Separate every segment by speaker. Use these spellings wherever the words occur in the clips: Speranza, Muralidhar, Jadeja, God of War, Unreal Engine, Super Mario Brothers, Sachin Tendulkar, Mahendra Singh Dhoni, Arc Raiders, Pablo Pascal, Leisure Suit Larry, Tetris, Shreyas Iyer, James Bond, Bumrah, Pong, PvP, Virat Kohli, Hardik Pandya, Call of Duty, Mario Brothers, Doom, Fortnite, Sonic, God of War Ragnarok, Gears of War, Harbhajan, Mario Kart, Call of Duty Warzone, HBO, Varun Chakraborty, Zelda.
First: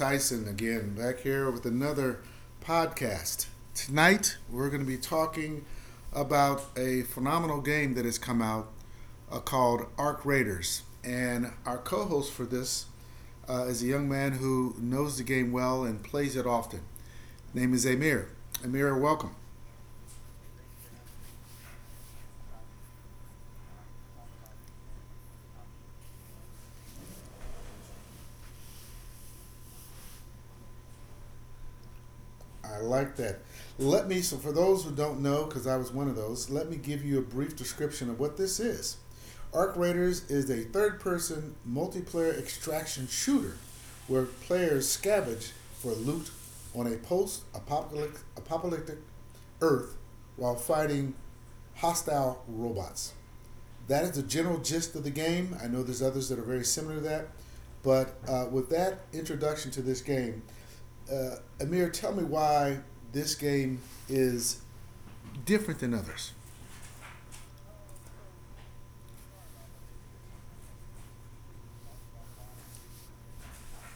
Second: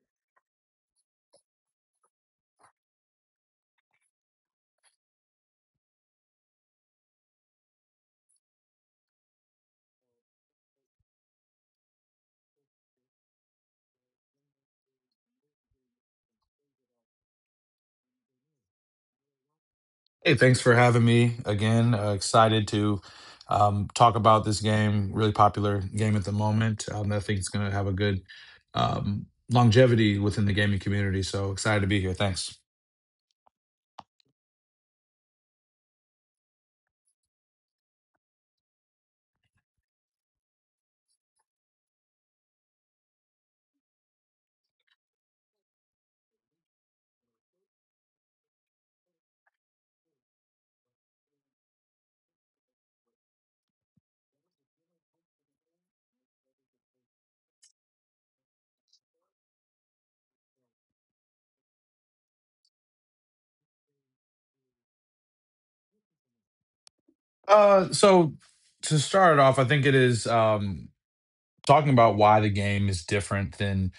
Speaker 1: Tyson again, back here with another podcast. Tonight, we're going to be talking about a phenomenal game that has come out called Arc Raiders. And our co host for this is a young man who knows the game well and plays it often. His Name is Amir. Amir, welcome.
Speaker 2: Hey, thanks for having me again. Excited to talk about this game. Really popular game at the moment. I think it's going to have a good longevity within the gaming community. So excited to be here. Thanks.
Speaker 1: I like that. So for those who don't know, because I was one of those, let me give you a brief description of what this is. Arc Raiders is a third person multiplayer extraction shooter where players scavenge for loot on a post apocalyptic Earth while fighting hostile robots. That is the general gist of the game. I know there's others that are very similar to that, but with that introduction to this game, Amir, tell me why this game is different than others.
Speaker 2: So to start it off, I think it is. Talking about why the game is different than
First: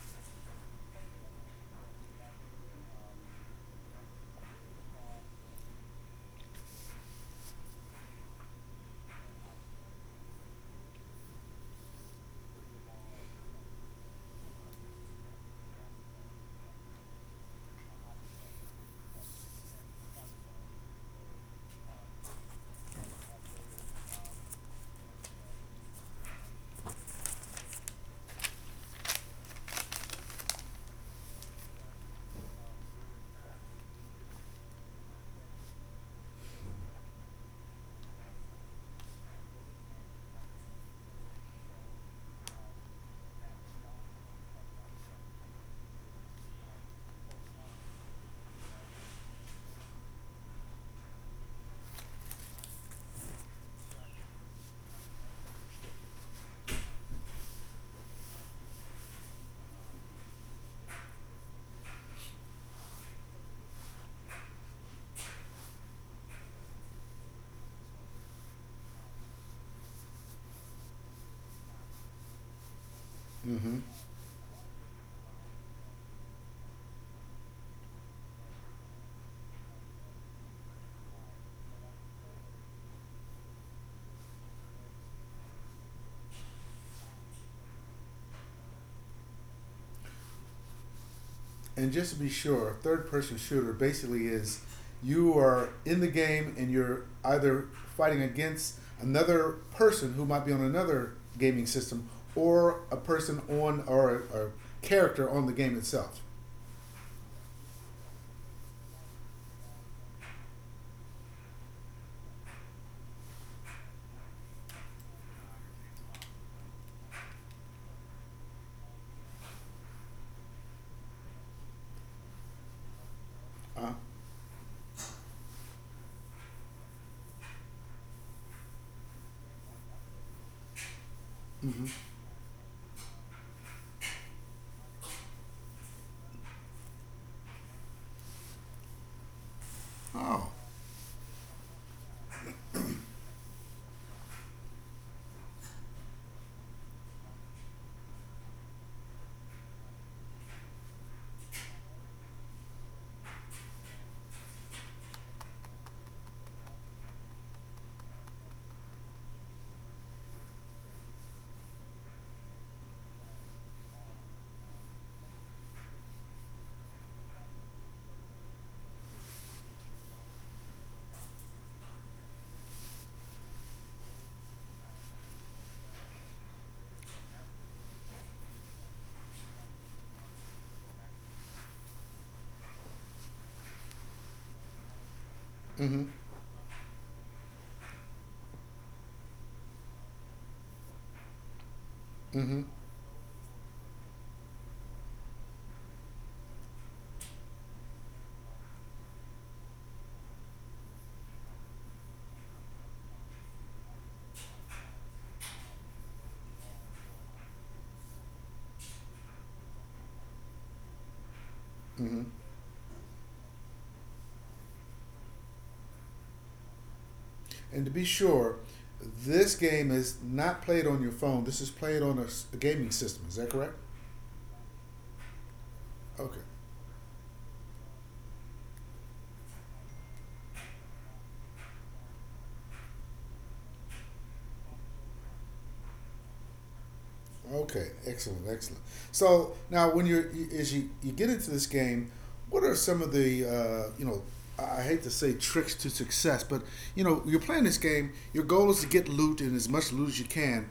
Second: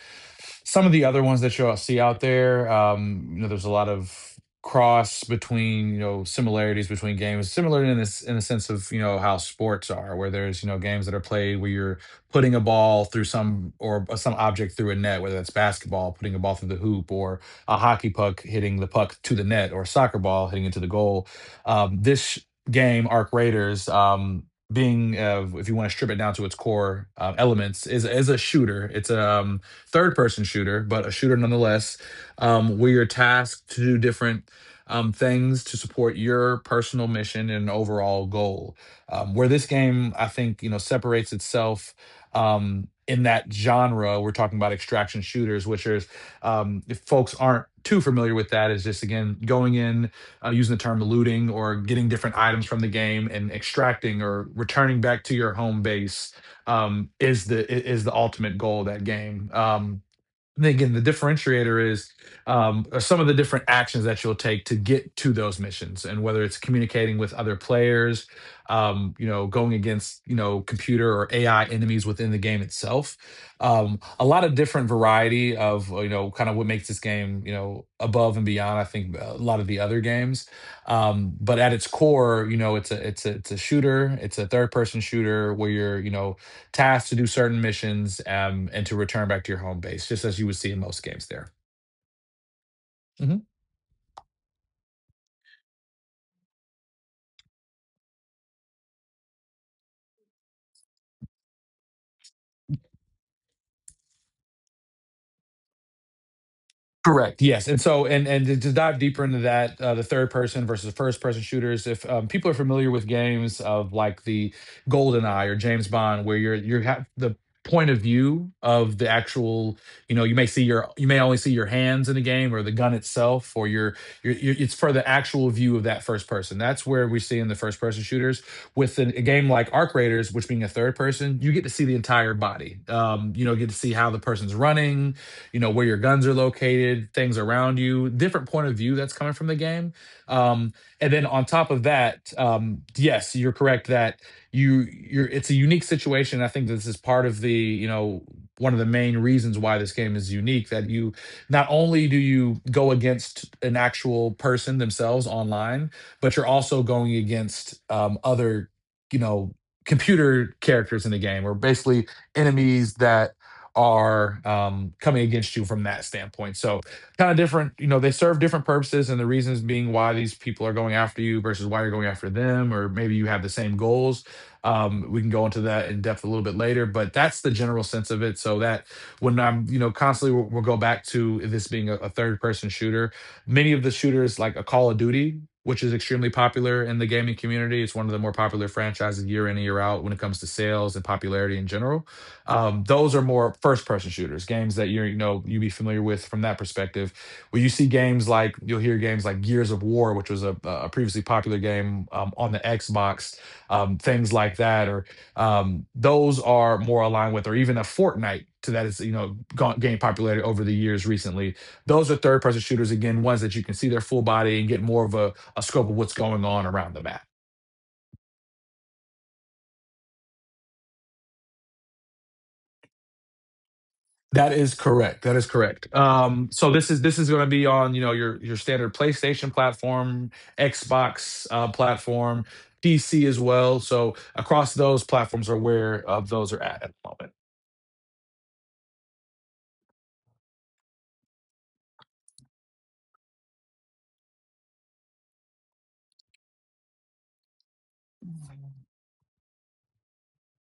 Speaker 2: some of the other ones that you'll see out there. You know, there's a lot of cross between you know similarities between games, similar in this in the sense of you know how sports are, where there's you know games that are played where you're putting a ball through some or some object through a net, whether that's basketball, putting a ball through the hoop, or a hockey puck hitting the puck to the net, or a soccer ball hitting into the goal. This game, Arc Raiders. Being If you want to strip it down to its core elements is a shooter, it's a third person shooter, but a shooter nonetheless, where you're tasked to do different things to support your personal mission and overall goal, where this game I think you know separates itself in that genre. We're talking about extraction shooters, which is, if folks aren't too familiar with that, is just again going in, using the term looting or getting different items from the game and extracting or returning back to your home base, um, is the is the ultimate goal of that game. And then again, the differentiator is, are some of the different actions that you'll take to get to those missions, and whether it's communicating with other players, you know, going against you know computer or AI enemies within the game itself.
Speaker 1: Mm-hmm.
Speaker 2: A lot of different variety of you know kind of what makes this game you know above and beyond. I think a lot of the other games, but at its core, you know, it's a shooter. It's a third person shooter where you're you know tasked to do certain missions and to return back to your home base, just as you would see in most games there.
Speaker 1: And just to be sure, third-person
Speaker 2: Mhm.
Speaker 1: shooter basically is you are in the game and you're either fighting against another person who might be on another gaming system or a person on, or a character on the game itself.
Speaker 2: Correct. Yes. And so, and to dive deeper into that, the third person versus first person shooters. If people are familiar with games of like the Golden Eye or James Bond, where the point of view of the actual, you know, you may see your you may only see your hands in the game or the gun itself, or your it's for the actual view of that first person. That's where we see in the first person shooters. With a game like Arc Raiders, which being a third person, you get to see the entire body. You know, get to see how the person's running, you know where your guns are located, things around you, different point of view that's coming from the game.
Speaker 1: Oh.
Speaker 2: Um, and then on top of that, yes, you're correct that you're it's a unique situation. I think this is part of the you know one of the main reasons why this game is unique, that you not only do you go against an actual person themselves online, but you're also going against other, you know, computer characters in the game, or basically enemies that are coming against you from that standpoint. So, kind of different, you know, they serve different purposes and the reasons being why these people are going after you versus why you're going after them, or maybe you have the same goals. We can go into that in depth a little bit later, but that's the general sense of it. So, that when I'm, you know, constantly we'll go back to this being a third person shooter. Many of the shooters, like a Call of Duty, which is
Speaker 1: Mm-hmm.
Speaker 2: extremely popular in the gaming community, it's one of the more popular franchises year in and year out when it comes to sales and popularity in general,
Speaker 1: Mm-hmm.
Speaker 2: those are more first-person shooters, games that you're, you know, you be familiar with from that perspective. Where you see games like you'll hear games like Gears of War, which was a previously popular game on the Xbox, things like that, or those are more aligned with, or even a Fortnite to that is, you know, game popularity over the years recently. Those are
Speaker 1: Mm-hmm.
Speaker 2: third-person shooters again, ones that you can see their full body and get more of a scope of what's going on around the map.
Speaker 1: And to be sure, this game is not played on your phone. This is played on a, a gaming system. Is that correct?
Speaker 2: That is correct. That is correct.
Speaker 1: Okay.
Speaker 2: So this is going to be on you know your standard PlayStation platform, Xbox platform, PC as well. So across those platforms are where those are at the moment.
Speaker 1: Okay. Excellent. Excellent. So now, when as you get into this game, what are some of the I hate to say tricks to success, but you know you're playing this game. Your goal is to get loot and as much loot as you can.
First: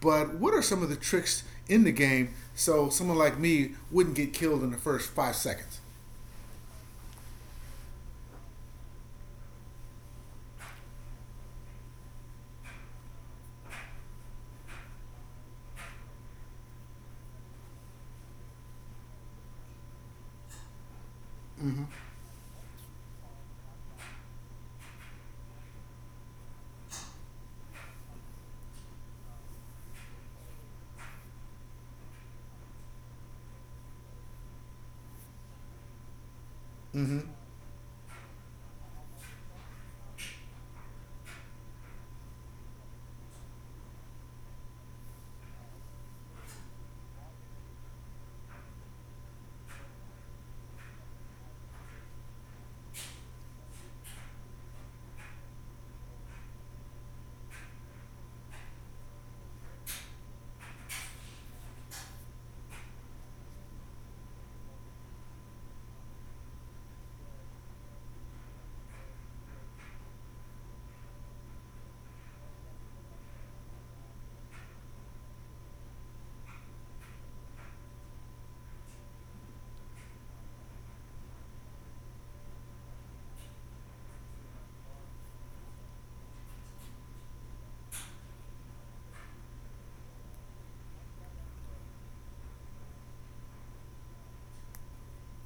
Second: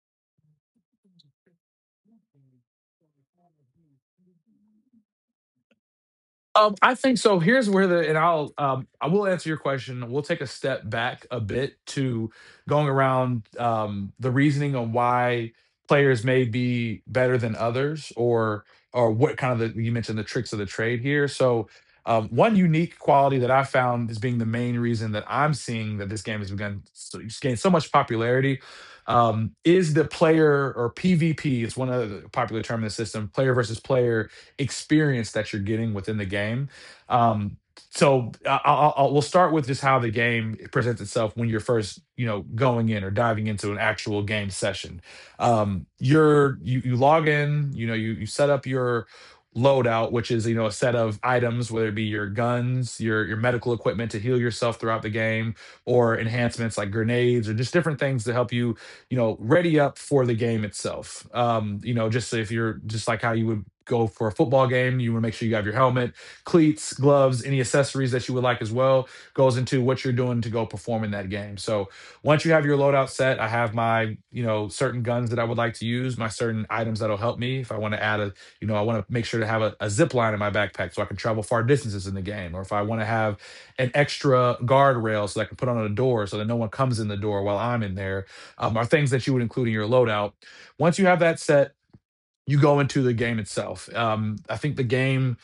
Speaker 1: But what are some of the tricks in the game so someone like me wouldn't get killed in the first 5 seconds?
Speaker 2: I think so. Here's where the and I'll I will answer your question. We'll take a step back a bit to going around the reasoning on why players may be better than others, or what kind of the you mentioned the tricks of the trade here. So one unique quality that I found is being the main reason that I'm seeing that this game has begun so it's gained so much popularity, is the player or PvP, it's one other popular term in the system, player versus player experience that you're getting within the game.
Speaker 1: Mm-hmm.
Speaker 2: Um, so I- will we'll start with just how the game presents itself when you're first, you know, going in or diving into an actual game session. You log in, you know, you set up your loadout, which is you know a set of items, whether it be your guns, your medical equipment to heal yourself throughout the game, or enhancements like grenades or just different things to help you you know, ready up for the game itself. You know, just if you're just like how you would go for a football game, you want to make sure you have your helmet, cleats, gloves, any accessories that you would like as well goes into what you're doing to go perform in that game. So once you have your loadout set, I have my, you know, certain guns that I would like to use, my certain items that'll help me. If I want to add you know, I want to make sure to have a zip line in my backpack so I can travel far distances in the game, or if I want to have an extra guardrail so that I can put on a door so that no one comes in the door while I'm in there, are things that you would include in your loadout. Once you have that set, you go into the game itself. I think the game,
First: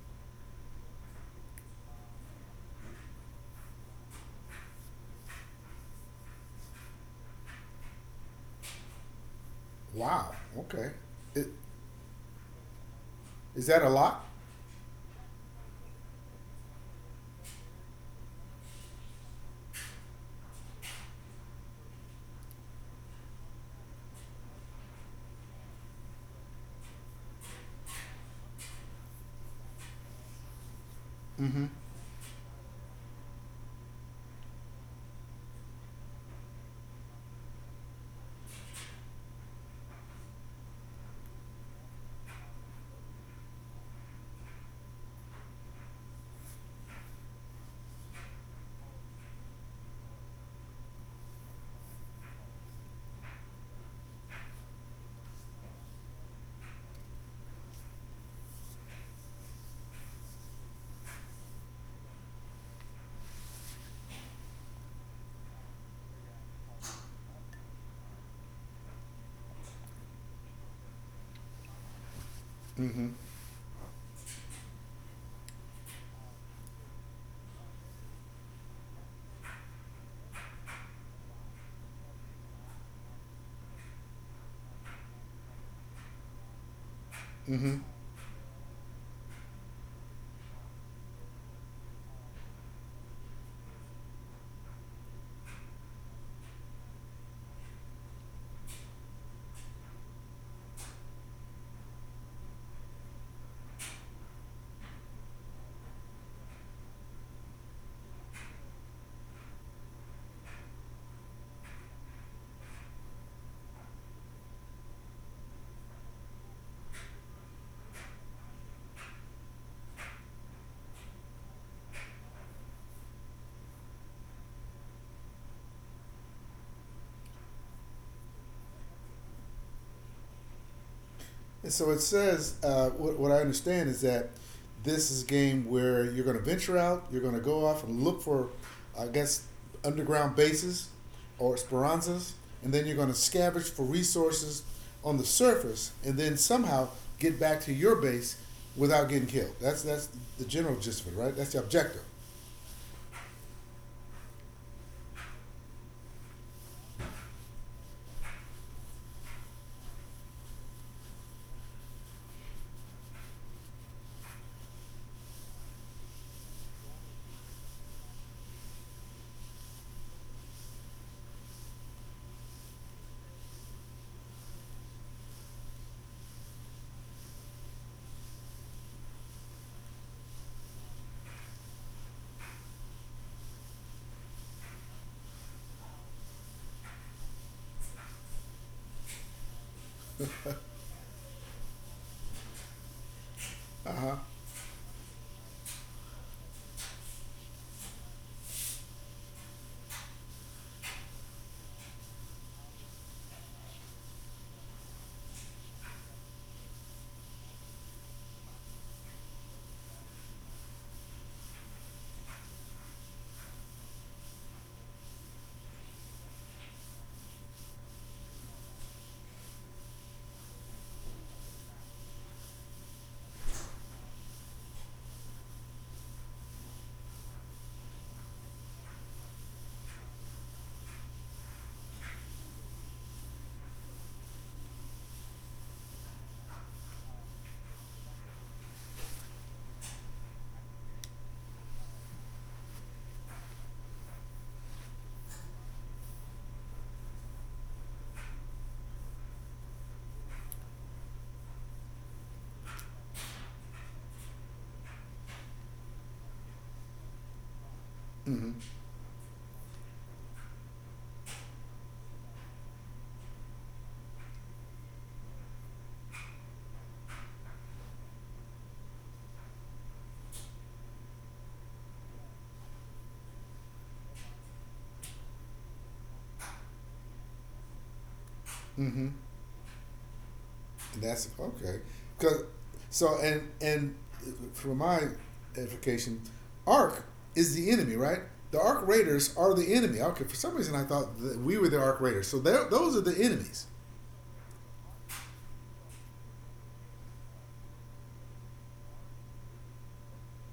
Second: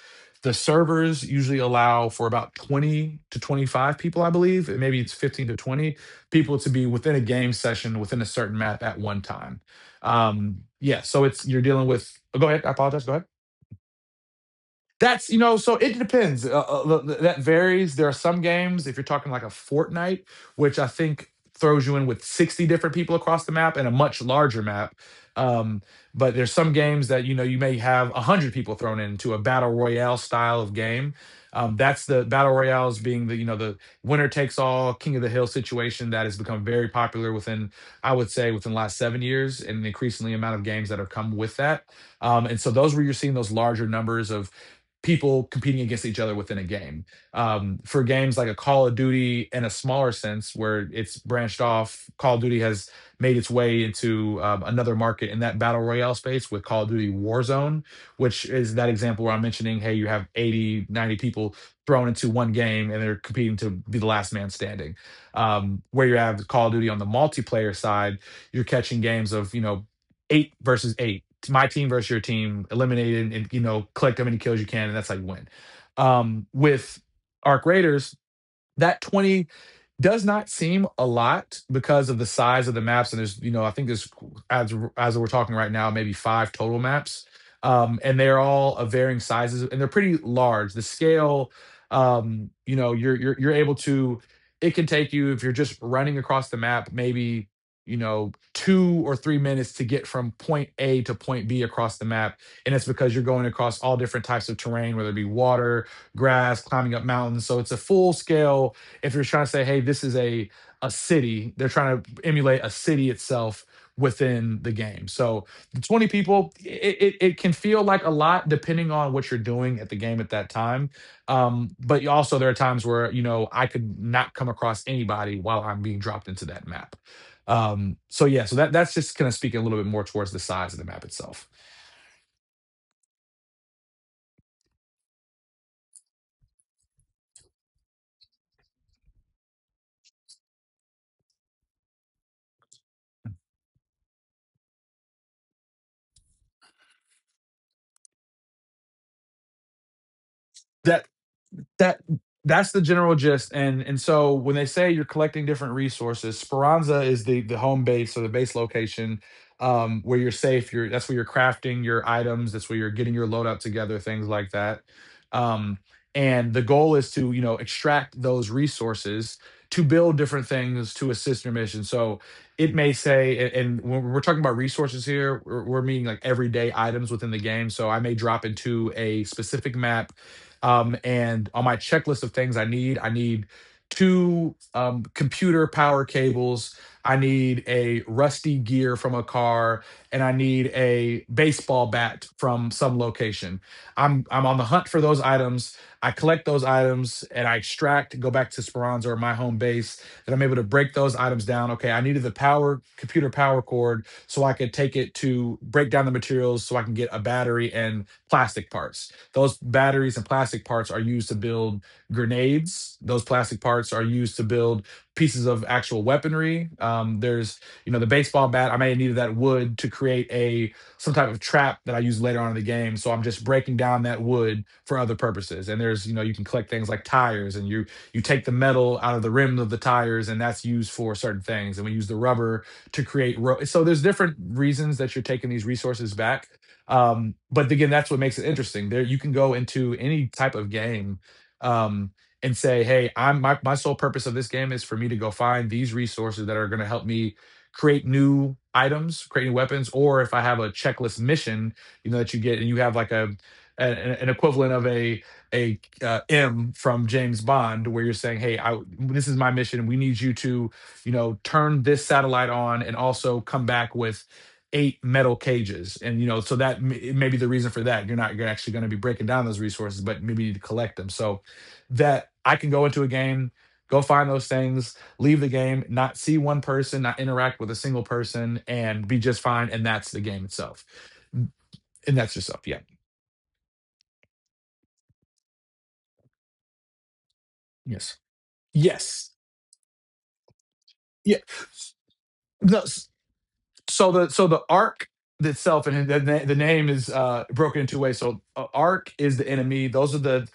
Speaker 2: the servers usually allow for about 20 to 25 people, I believe, maybe it's 15 to 20 people to be within a game session within a certain map at one time.
Speaker 1: Wow. Okay.
Speaker 2: Yeah, so it's
Speaker 1: It,
Speaker 2: you're dealing with. Oh, go ahead. I apologize. Go ahead.
Speaker 1: is that a lot?
Speaker 2: That's you know, so it depends. That varies. There are some games if you're talking like a Fortnite, which I think throws you in with 60 different people across the map and a much larger map. Um, but there's some games that you know you may have 100 people thrown into a battle royale style of game. That's the battle royales being the you know the winner takes all king of the hill situation that has become very popular within I would say within the last 7 years and the increasingly amount of games that have come with that. And so those where you're seeing those larger numbers of people competing against each other within a game. For games like a Call of Duty in a smaller sense, where it's branched off, Call of Duty has made its way into another market in that battle royale space with Call of Duty Warzone, which is that example where I'm mentioning, hey, you have 80, 90 people thrown into one game and they're competing to be the last man standing. Where you have Call of Duty on the multiplayer side, you're catching games of, you know, 8 versus 8. My team versus your team, eliminated and you know, collect how many kills you can, and that's how you win. With Arc Raiders, that 20 does not seem a lot because of the size of the maps. And there's, you know, I think there's, as we're talking right now, maybe five total maps. And they're all of varying sizes and they're pretty large. The scale, you know, you're able to, it can take you, if you're just running across the map, maybe, you know, 2 or 3 minutes to get from point A to point B across the map. And it's because you're going across all different types of terrain, whether it be water, grass, climbing up mountains. So it's a full scale. If you're trying to say, hey, this is a city, they're trying to emulate a city itself within the game. So 20 people, it can feel like a lot depending on what you're doing at the game at that time. But also there are times where, you know, I could not come across anybody while I'm being dropped into that map. So yeah, so that's just kind of speaking a little bit more towards the size of the map itself.
Speaker 1: And so it says, what I understand is that this is a game where you're going to venture out, you're going to go off and look for, I guess, underground bases or esperanzas, and then you're going to scavenge for resources on the surface, and then somehow get back to your base without getting killed. That's the general
Speaker 2: That
Speaker 1: gist of it, right? That's the
Speaker 2: that
Speaker 1: objective.
Speaker 2: that's the general gist, and so when they say you're collecting different resources, Speranza is the home base or the base location, um, where you're safe, you're, that's where you're crafting your items, that's where you're getting your load up together, things like that. Um, and the goal is to, you know, extract those resources to build different things to assist your mission. So it may say and when we're talking about resources here, we're meaning like everyday items within the game. So I may drop into a specific map, and on my checklist of things I need two computer power cables. I need a rusty gear from a car, and I need a baseball bat from some location. I'm on the hunt for those items. I collect those items and I extract, go back to Speranza or my home base, and I'm able to break those items down. Okay, I needed the power, computer power cord so I could take it to break down the materials so I can get a battery and plastic parts. Those batteries and plastic parts are used to build grenades. Those plastic parts are used to build pieces of actual weaponry. There's, you know, the baseball bat. I may have needed that wood to create a some type of trap that I use later on in the game. So I'm just breaking down that wood for other purposes. And there's, you know, you can collect things like tires, and you take the metal out of the rims of the tires, and that's used for certain things. And we use the rubber to create. So there's different reasons that you're taking these resources back. But again, that's what makes it interesting. There, you can go into any type of game, um, and say, "Hey, I'm my my sole purpose of this game is for me to go find these resources that are going to help me create new items, create new weapons, or if I have a checklist mission, you know, that you get, and you have like an equivalent of a M from James Bond, where you're saying,
Speaker 1: Mm-hmm.
Speaker 2: "Hey, I, this is my mission. We need you to, you know, turn this satellite on, and also come back with eight metal cages." And you know, so that may be the reason for that. You're not, you're actually going to be breaking down those resources, but maybe you need to collect them. So that I can go into a game, go find those things, leave the game, not see one person, not interact with a single person, and
Speaker 1: Mm-hmm.
Speaker 2: be just fine. And that's the game itself.
Speaker 1: That's okay.
Speaker 2: And that's
Speaker 1: Cause
Speaker 2: yourself. Yeah.
Speaker 1: so and for my edification, Ark is the enemy,
Speaker 2: Yes.
Speaker 1: right? The Ark
Speaker 2: Yes.
Speaker 1: Raiders are the enemy. Okay, for some reason I thought
Speaker 2: Yeah.
Speaker 1: that we were the Ark Raiders. So
Speaker 2: no
Speaker 1: those are
Speaker 2: s-
Speaker 1: the enemies.
Speaker 2: so the so the arc itself, and the, the name is broken in two ways. So arc is the enemy. Those are the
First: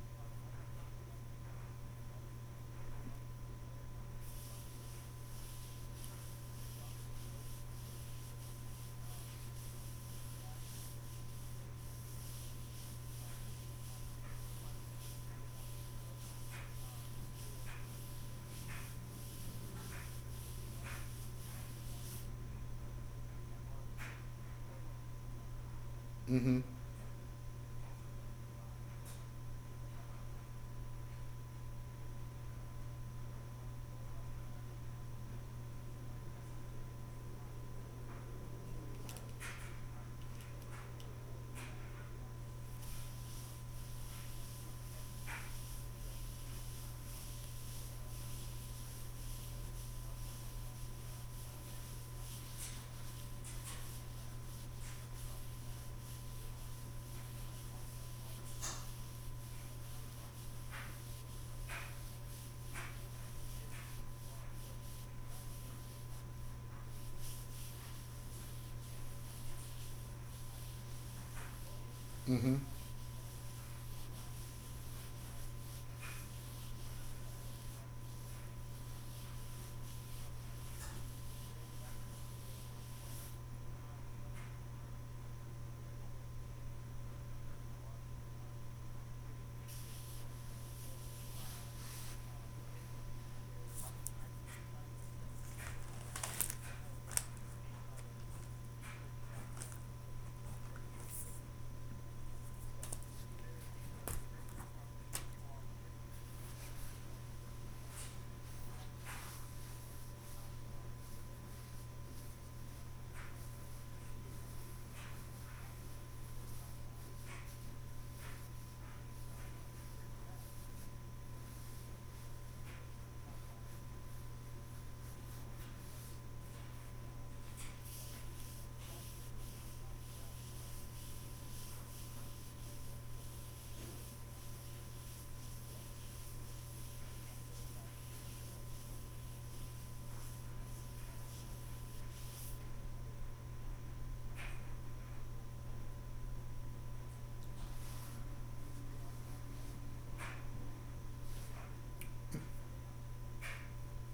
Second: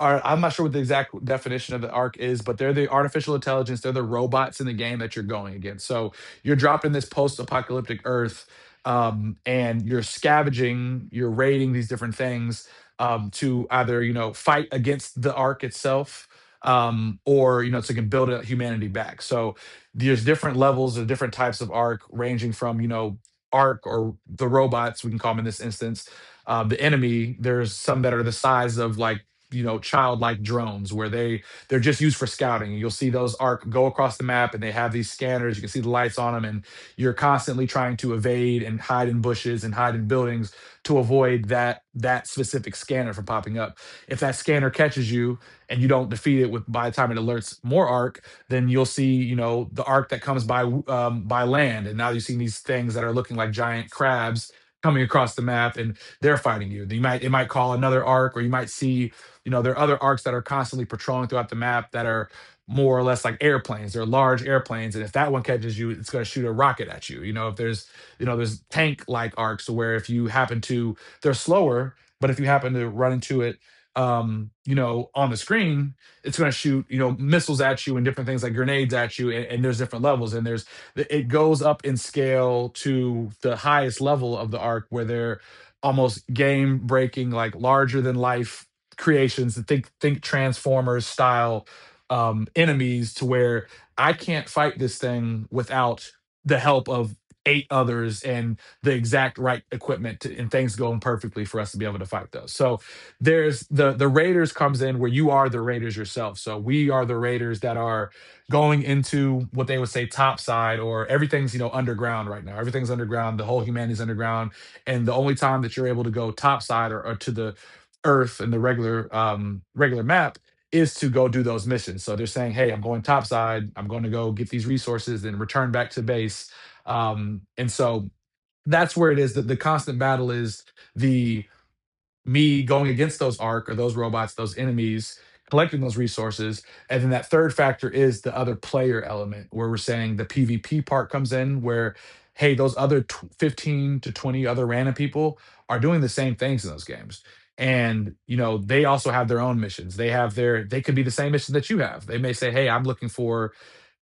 Speaker 2: are I'm not sure what the exact definition of the arc is, but they're the artificial intelligence, they're the robots in the game that you're going against. So you're dropped in this post-apocalyptic earth, um, and you're scavenging, you're raiding these different things, um, to either, you know, fight against the arc itself, um, or, you know, so you can build a humanity back. So there's different levels of different types of arc, ranging from, you know, arc or the robots we can call them in this instance,
Speaker 1: Mm-hmm.
Speaker 2: the enemy. There's some that are the size of like, you know, childlike drones where they're just used for scouting. You'll see those arc go across the map and they have these scanners, you can see the lights on them, and you're constantly trying to evade and hide in bushes and hide in buildings to avoid that specific scanner from popping up. If that scanner catches you, and you don't defeat it with by the time it alerts more arc, then you'll see, you know, the arc that comes by, by land, and now you're seeing these things that are looking like giant crabs coming across the map, and they're fighting you. You might, it might call another arc, or you might see, you know, there are other arcs that are constantly patrolling throughout the map that are more or less like airplanes. They're large airplanes, and if that one catches you, it's going to shoot a rocket at you. You know, if there's, you know, there's tank like arcs where if you happen to, they're slower, but if you
Speaker 1: Mm-hmm.
Speaker 2: happen to run into it, you know, on the screen it's going to shoot, you know, missiles at you and different things like grenades at you. And there's different levels, and there's, it goes up in scale to the highest level of the arc where they're almost game breaking, like larger than life creations. Think transformers style, um, enemies to where I can't fight this thing without the help of eight others and the exact right equipment to, and things going perfectly for us to be able to fight those. So there's the raiders comes in where you are the raiders yourself. So we are the raiders that are going into what they would say topside. Or everything's, you know, underground right now, everything's underground, the whole humanity's underground. And the only time that you're able to go topside, or to the earth and the regular, um, regular map is to go do those missions. So they're saying, hey, I'm going topside, I'm going to go get these resources and return back to base. Um, and so that's where it is, that the constant battle is, the me going against those arc or those robots, those enemies, collecting those resources. And then that third factor is the other player element, where we're saying the PvP part comes in, where hey, those other tw 15 to 20 other random people are doing the same things in those games. And you know, they also have their own missions. They have their, they could be the same mission that you have. They may say, "Hey, I'm looking for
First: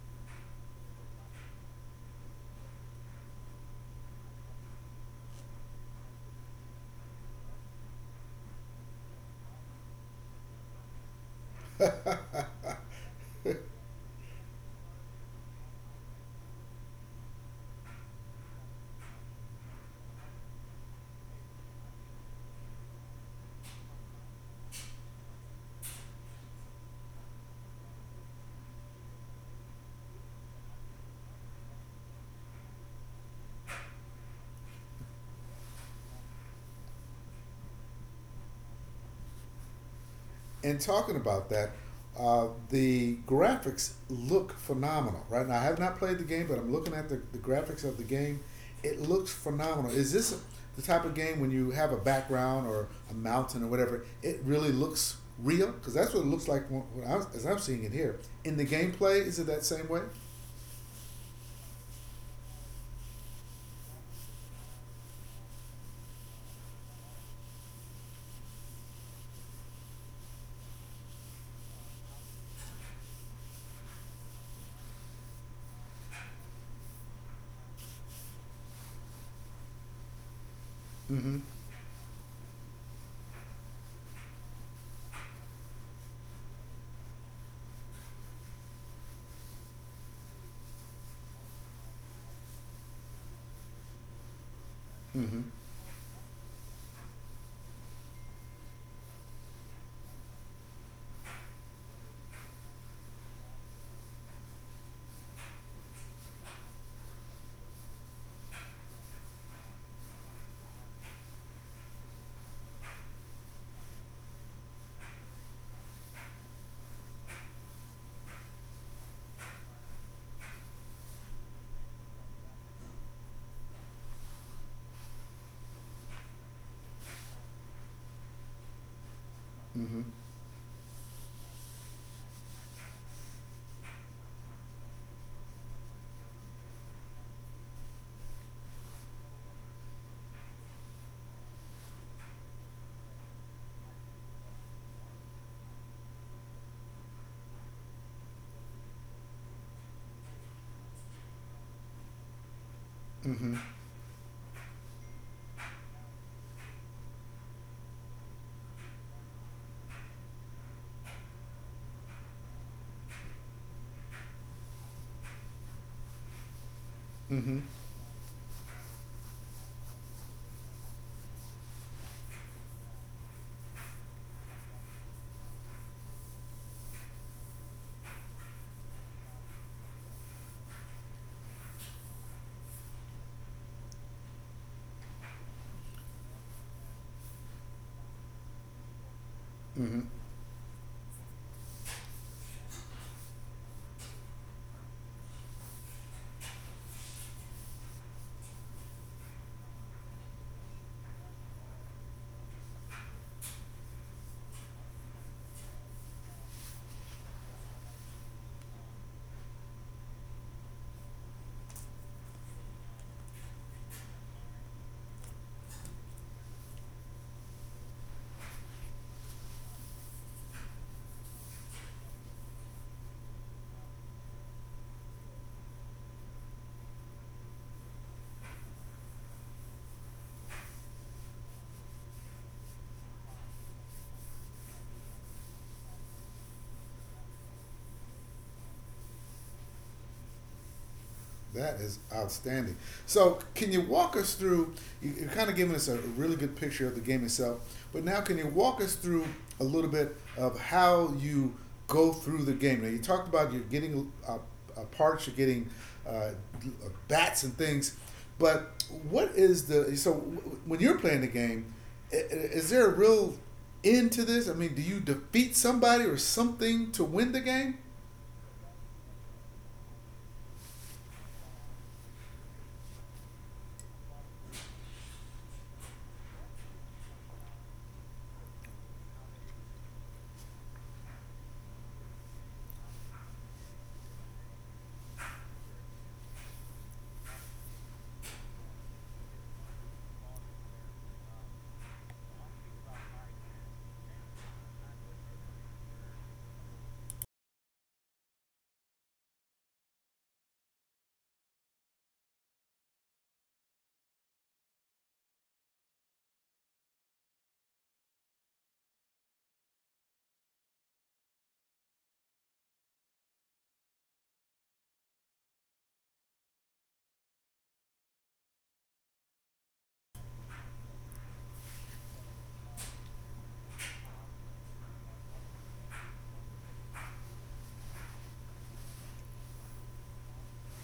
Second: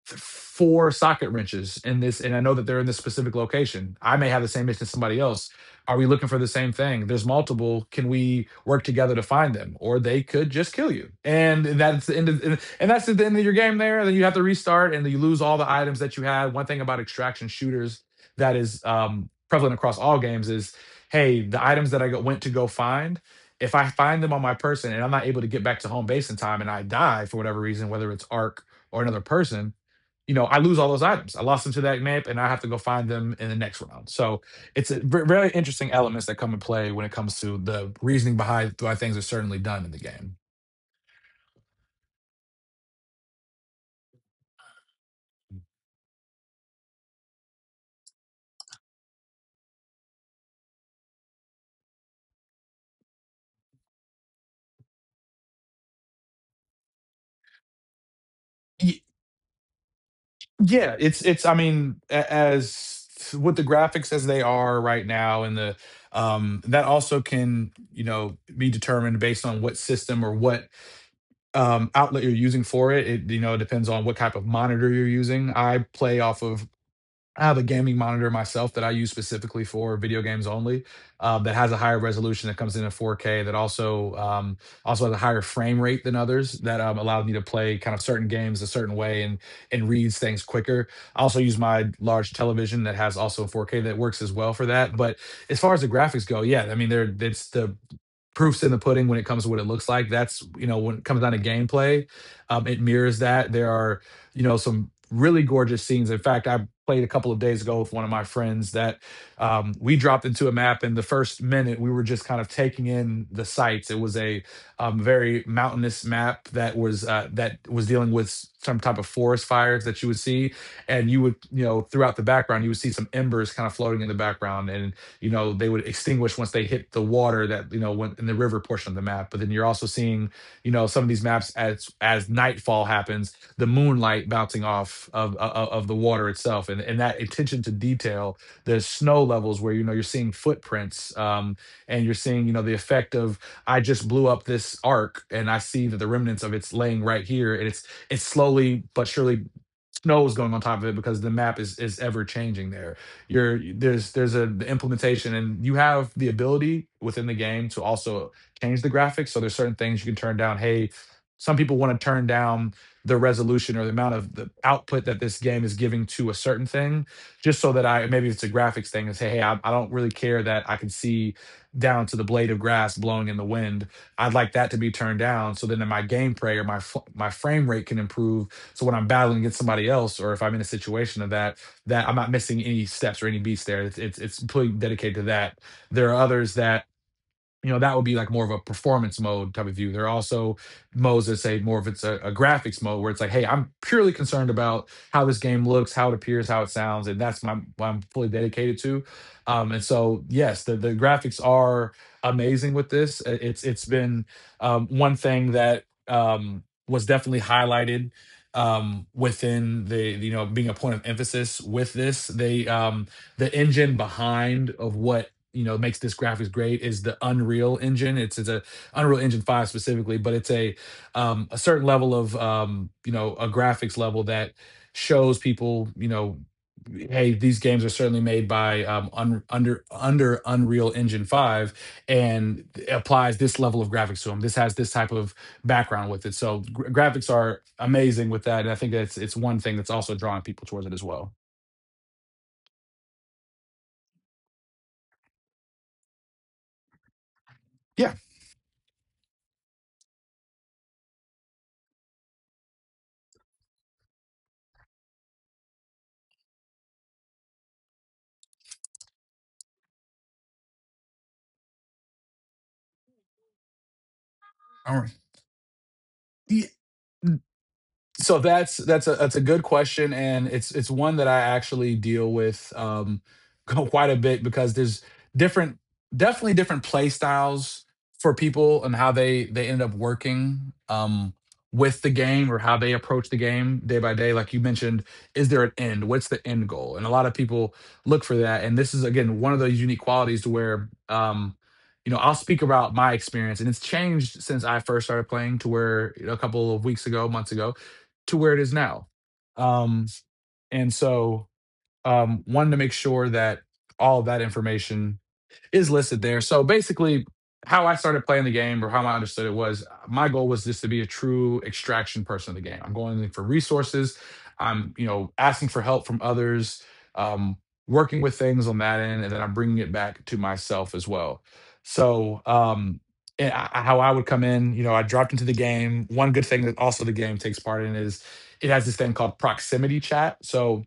Speaker 2: four socket wrenches in this, and I know that they're in this specific location. I may have the same issue as somebody else. Are we looking for the same thing? There's multiple. Can we work together to find them? Or they could just kill you, and that's the end of your game there. Then you have to restart and you lose all the items that you had. One thing about extraction shooters that is, prevalent across all games is, hey, the items that I went to go find, if I find them on my person and I'm not able to get back to home base in time, and I die for whatever reason, whether it's arc or another person, you know, I lose all those items. I lost them to that map, and I have to go find them in the next round. So it's a very interesting elements that come in play when it comes to the reasoning behind why things are certainly done in the game.
Speaker 1: And talking about that, the graphics look phenomenal right now. I have not played the game, but I'm looking at the graphics of the game. It looks phenomenal. Is this the type of game when you have a background or a mountain or whatever? It really looks real because that's what it looks like when I'm, as I'm seeing it here. In the
Speaker 2: Y-
Speaker 1: gameplay, is it that same way?
Speaker 2: yeah, it's. I mean, as with the graphics as they are right now, and the, um, that also can, you know, be determined based on what system or what, um, outlet you're using for it. It, you know, depends on what type of monitor you're using. I play off of, I have a gaming monitor myself that I use specifically for video games only, that has a higher resolution that comes in at 4K. That also, also has a higher frame rate than others. That, allows me to play kind of certain games a certain way and reads things quicker. I also use my large television that has also 4K that works as well for that. But
Speaker 1: Mm-hmm.
Speaker 2: as far as the graphics go, yeah, I mean, they're it's the proofs in the pudding when it comes to what it looks like. That's, you know, when it comes down to gameplay, it mirrors that. There are, you know, some really gorgeous scenes. In fact, I played a couple of days ago with one of my friends that, we dropped into a map in the first minute. We were just kind of taking in the sights. It was a, very mountainous map that was dealing with some type of forest fires that you would see, and you would, you know, throughout the background you would see some embers kind of floating in the background, and you know they would extinguish once they hit the water that, you know, went in the river portion of the map. But then you're also
Speaker 1: Mm-hmm.
Speaker 2: seeing, you know, some of these maps as nightfall happens, the moonlight bouncing off of, of the water itself, and that attention to detail, the snow levels where, you know, you're seeing footprints, and you're seeing, you know, the effect of, I just blew up this arc and I see that the remnants of it's laying right here, and it's slowly but surely snow is going on top of it because the map is ever changing there.
Speaker 1: Mm-hmm.
Speaker 2: You're there's there's a the implementation, and you have the ability within the game to also change the graphics. So there's certain things you can turn down. Hey, some people want to turn down the resolution or the amount of the output that this game is giving to a certain thing, just
Speaker 1: Mm-hmm.
Speaker 2: so that I, maybe it's a graphics thing and say, hey, I don't really care that I can see down to the blade of grass blowing in the wind. I'd like that to be turned down so then my gameplay or my my frame rate can improve. So when I'm battling against somebody else, or if I'm in a situation of that, that I'm not missing any steps or any beats there. It's completely dedicated to that. There are others that, you know, that would be like more of a performance mode type of view.
Speaker 1: Mm-hmm.
Speaker 2: There are also modes that say more of, it's a graphics mode, where it's like, hey, I'm purely concerned about how this game looks, how it appears, how it sounds, and that's my, what I'm fully dedicated to. And so, yes, the graphics are amazing with this. It's been, one thing that was definitely highlighted, within the, you know, being a point of emphasis with this. They, the engine behind of what, you know, makes this graphics great is the Unreal Engine. It's a Unreal Engine five specifically, but it's a, a certain level of, you know, a graphics level that shows people, you know, hey, these games are certainly made by, under Unreal Engine five, and applies this level of graphics to them. This has this type of background with it. So graphics are amazing with that, and I think that's, it's one thing that's also drawing people towards it as well.
Speaker 1: That is outstanding. So, can you walk us through? Are kind of giving us a really good picture of the game itself, but
Speaker 2: Yeah.
Speaker 1: now can you walk us through a little bit of how you go through the game? Now, you talked about you're getting parts, you're getting uh, uh, bats and things, but what is the so when you're playing the game? Is there a real end to this? I mean, do
Speaker 2: All
Speaker 1: you
Speaker 2: right.
Speaker 1: defeat somebody or
Speaker 2: The,
Speaker 1: something to win the game?
Speaker 2: so that's a good question, and it's one that I actually deal with quite a bit, because there's different, definitely different play styles for people and how they end up working with the game, or how they approach the game day by day. Like you mentioned, is there an end, what's the end goal, and a lot of people look for that. And this is, again, one of those unique qualities to where, you know, I'll speak about my experience, and it's changed since I first started playing to where, you know, a couple of weeks ago, months ago, to where it is now. Um, and so, wanted to make sure that all of that information is listed there. So basically, how I started playing the game, or how I understood it, was my goal was just to be a true extraction person of the game. I'm going for resources. I'm, you know, asking for help from others, um, working with things on that end, and then I'm bringing it back to myself as well. So, and I, how I would come in, you know, I dropped into the game. One good thing that also the game takes part in is it has this thing called proximity chat. So,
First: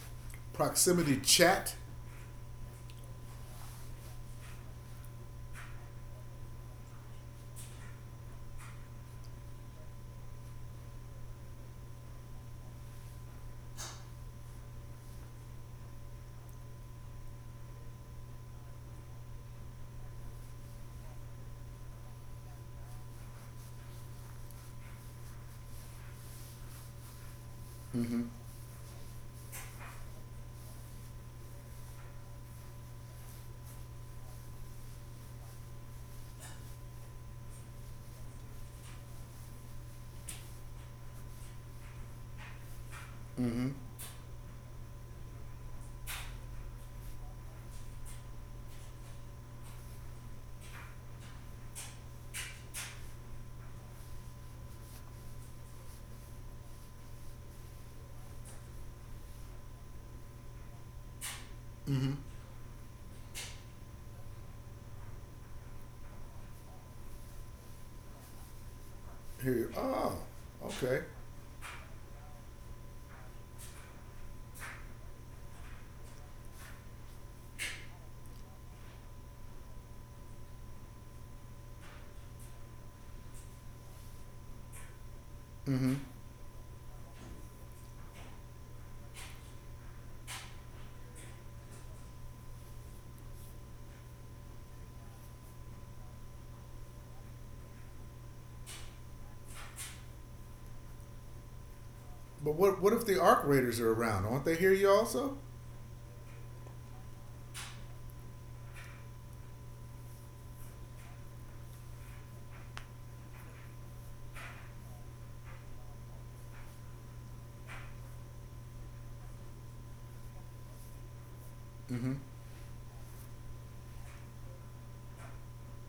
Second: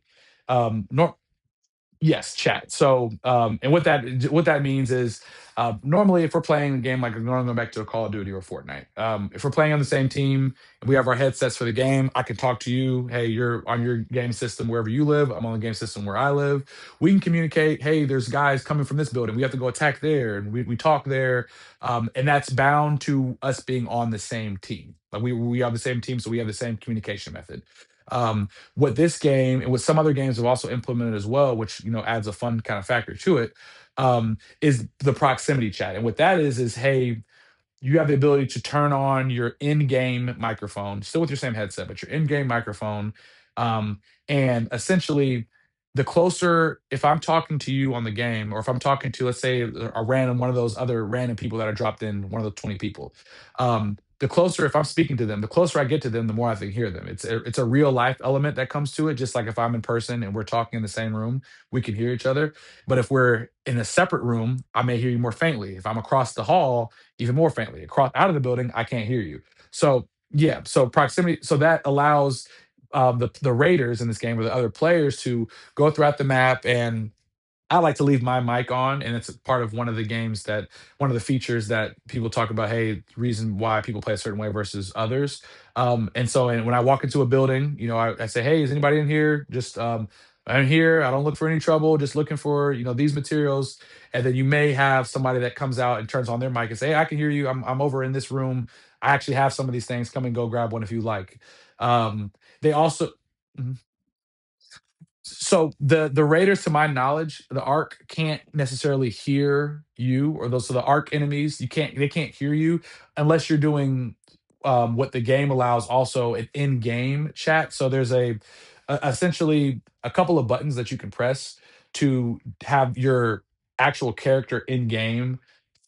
Speaker 2: um,
Speaker 1: Proximity
Speaker 2: nor-
Speaker 1: chat.
Speaker 2: Yes, chat. So, and what that, what that means is, normally if we're playing a game, like normally going back to a Call of Duty or Fortnite, if we're playing on the same team and we have our headsets for the game, I can talk to you. Hey, you're on your game system wherever you live. I'm on the game system where I live. We can communicate. Hey, there's guys coming from this building. We have to go attack there, and we talk there, and that's bound to us being on the same team. Like we have the same team, so we have the same communication method.
Speaker 1: Mm-hmm.
Speaker 2: Um, what this game and what some other games have also implemented as well, which, you know, adds a fun kind of factor to it, is the proximity chat. And what that is, hey, you have the ability to turn on your in-game microphone, still with your same headset, but your in-game microphone.
Speaker 1: Mm-hmm.
Speaker 2: Um, and essentially, the closer, if I'm talking to you on the game, or if I'm talking to, let's say, a random one of those other random people that are dropped in, one of the 20 people, the closer, if I'm speaking to them, the closer I get to them, the more I can hear them. It's a real life element that comes to it. Just like if I'm in person and we're talking in the same room, we can
Speaker 1: Mm-hmm.
Speaker 2: hear each other. But if we're in a separate room, I may hear you more faintly. If I'm across the hall, even more faintly. Across out of the building, I can't hear you.
Speaker 1: Here.
Speaker 2: So
Speaker 1: Oh,
Speaker 2: yeah, so
Speaker 1: okay.
Speaker 2: proximity, so that allows, the Raiders in this game or the other players to go throughout the map. And I like to leave my mic on, and it's part of one of the games that, one of the features that people talk about. Hey, reason why people play a certain way versus others.
Speaker 1: Mm-hmm.
Speaker 2: And so, and when I walk into a building, you know, I say, hey, is anybody in here? Just I'm here. I don't look for any trouble. Just looking for, you know, these materials. And then you may have somebody that comes out and turns on their mic and say, hey, I can hear you. I'm over in this room. I actually have some of these things. Come and go grab one if you like. Um,
Speaker 1: But
Speaker 2: they
Speaker 1: what if
Speaker 2: also.
Speaker 1: the Arc
Speaker 2: Mhm.
Speaker 1: Raiders are around? Aren't they here? You also.
Speaker 2: So the raiders, to my knowledge, the arc can't necessarily hear you, or those, so the arc enemies, you can't, they can't hear you unless you're doing, what the game allows also, an in-game chat. So there's a essentially a couple of buttons that you can press
Speaker 1: Mm-hmm.
Speaker 2: to have your actual character in game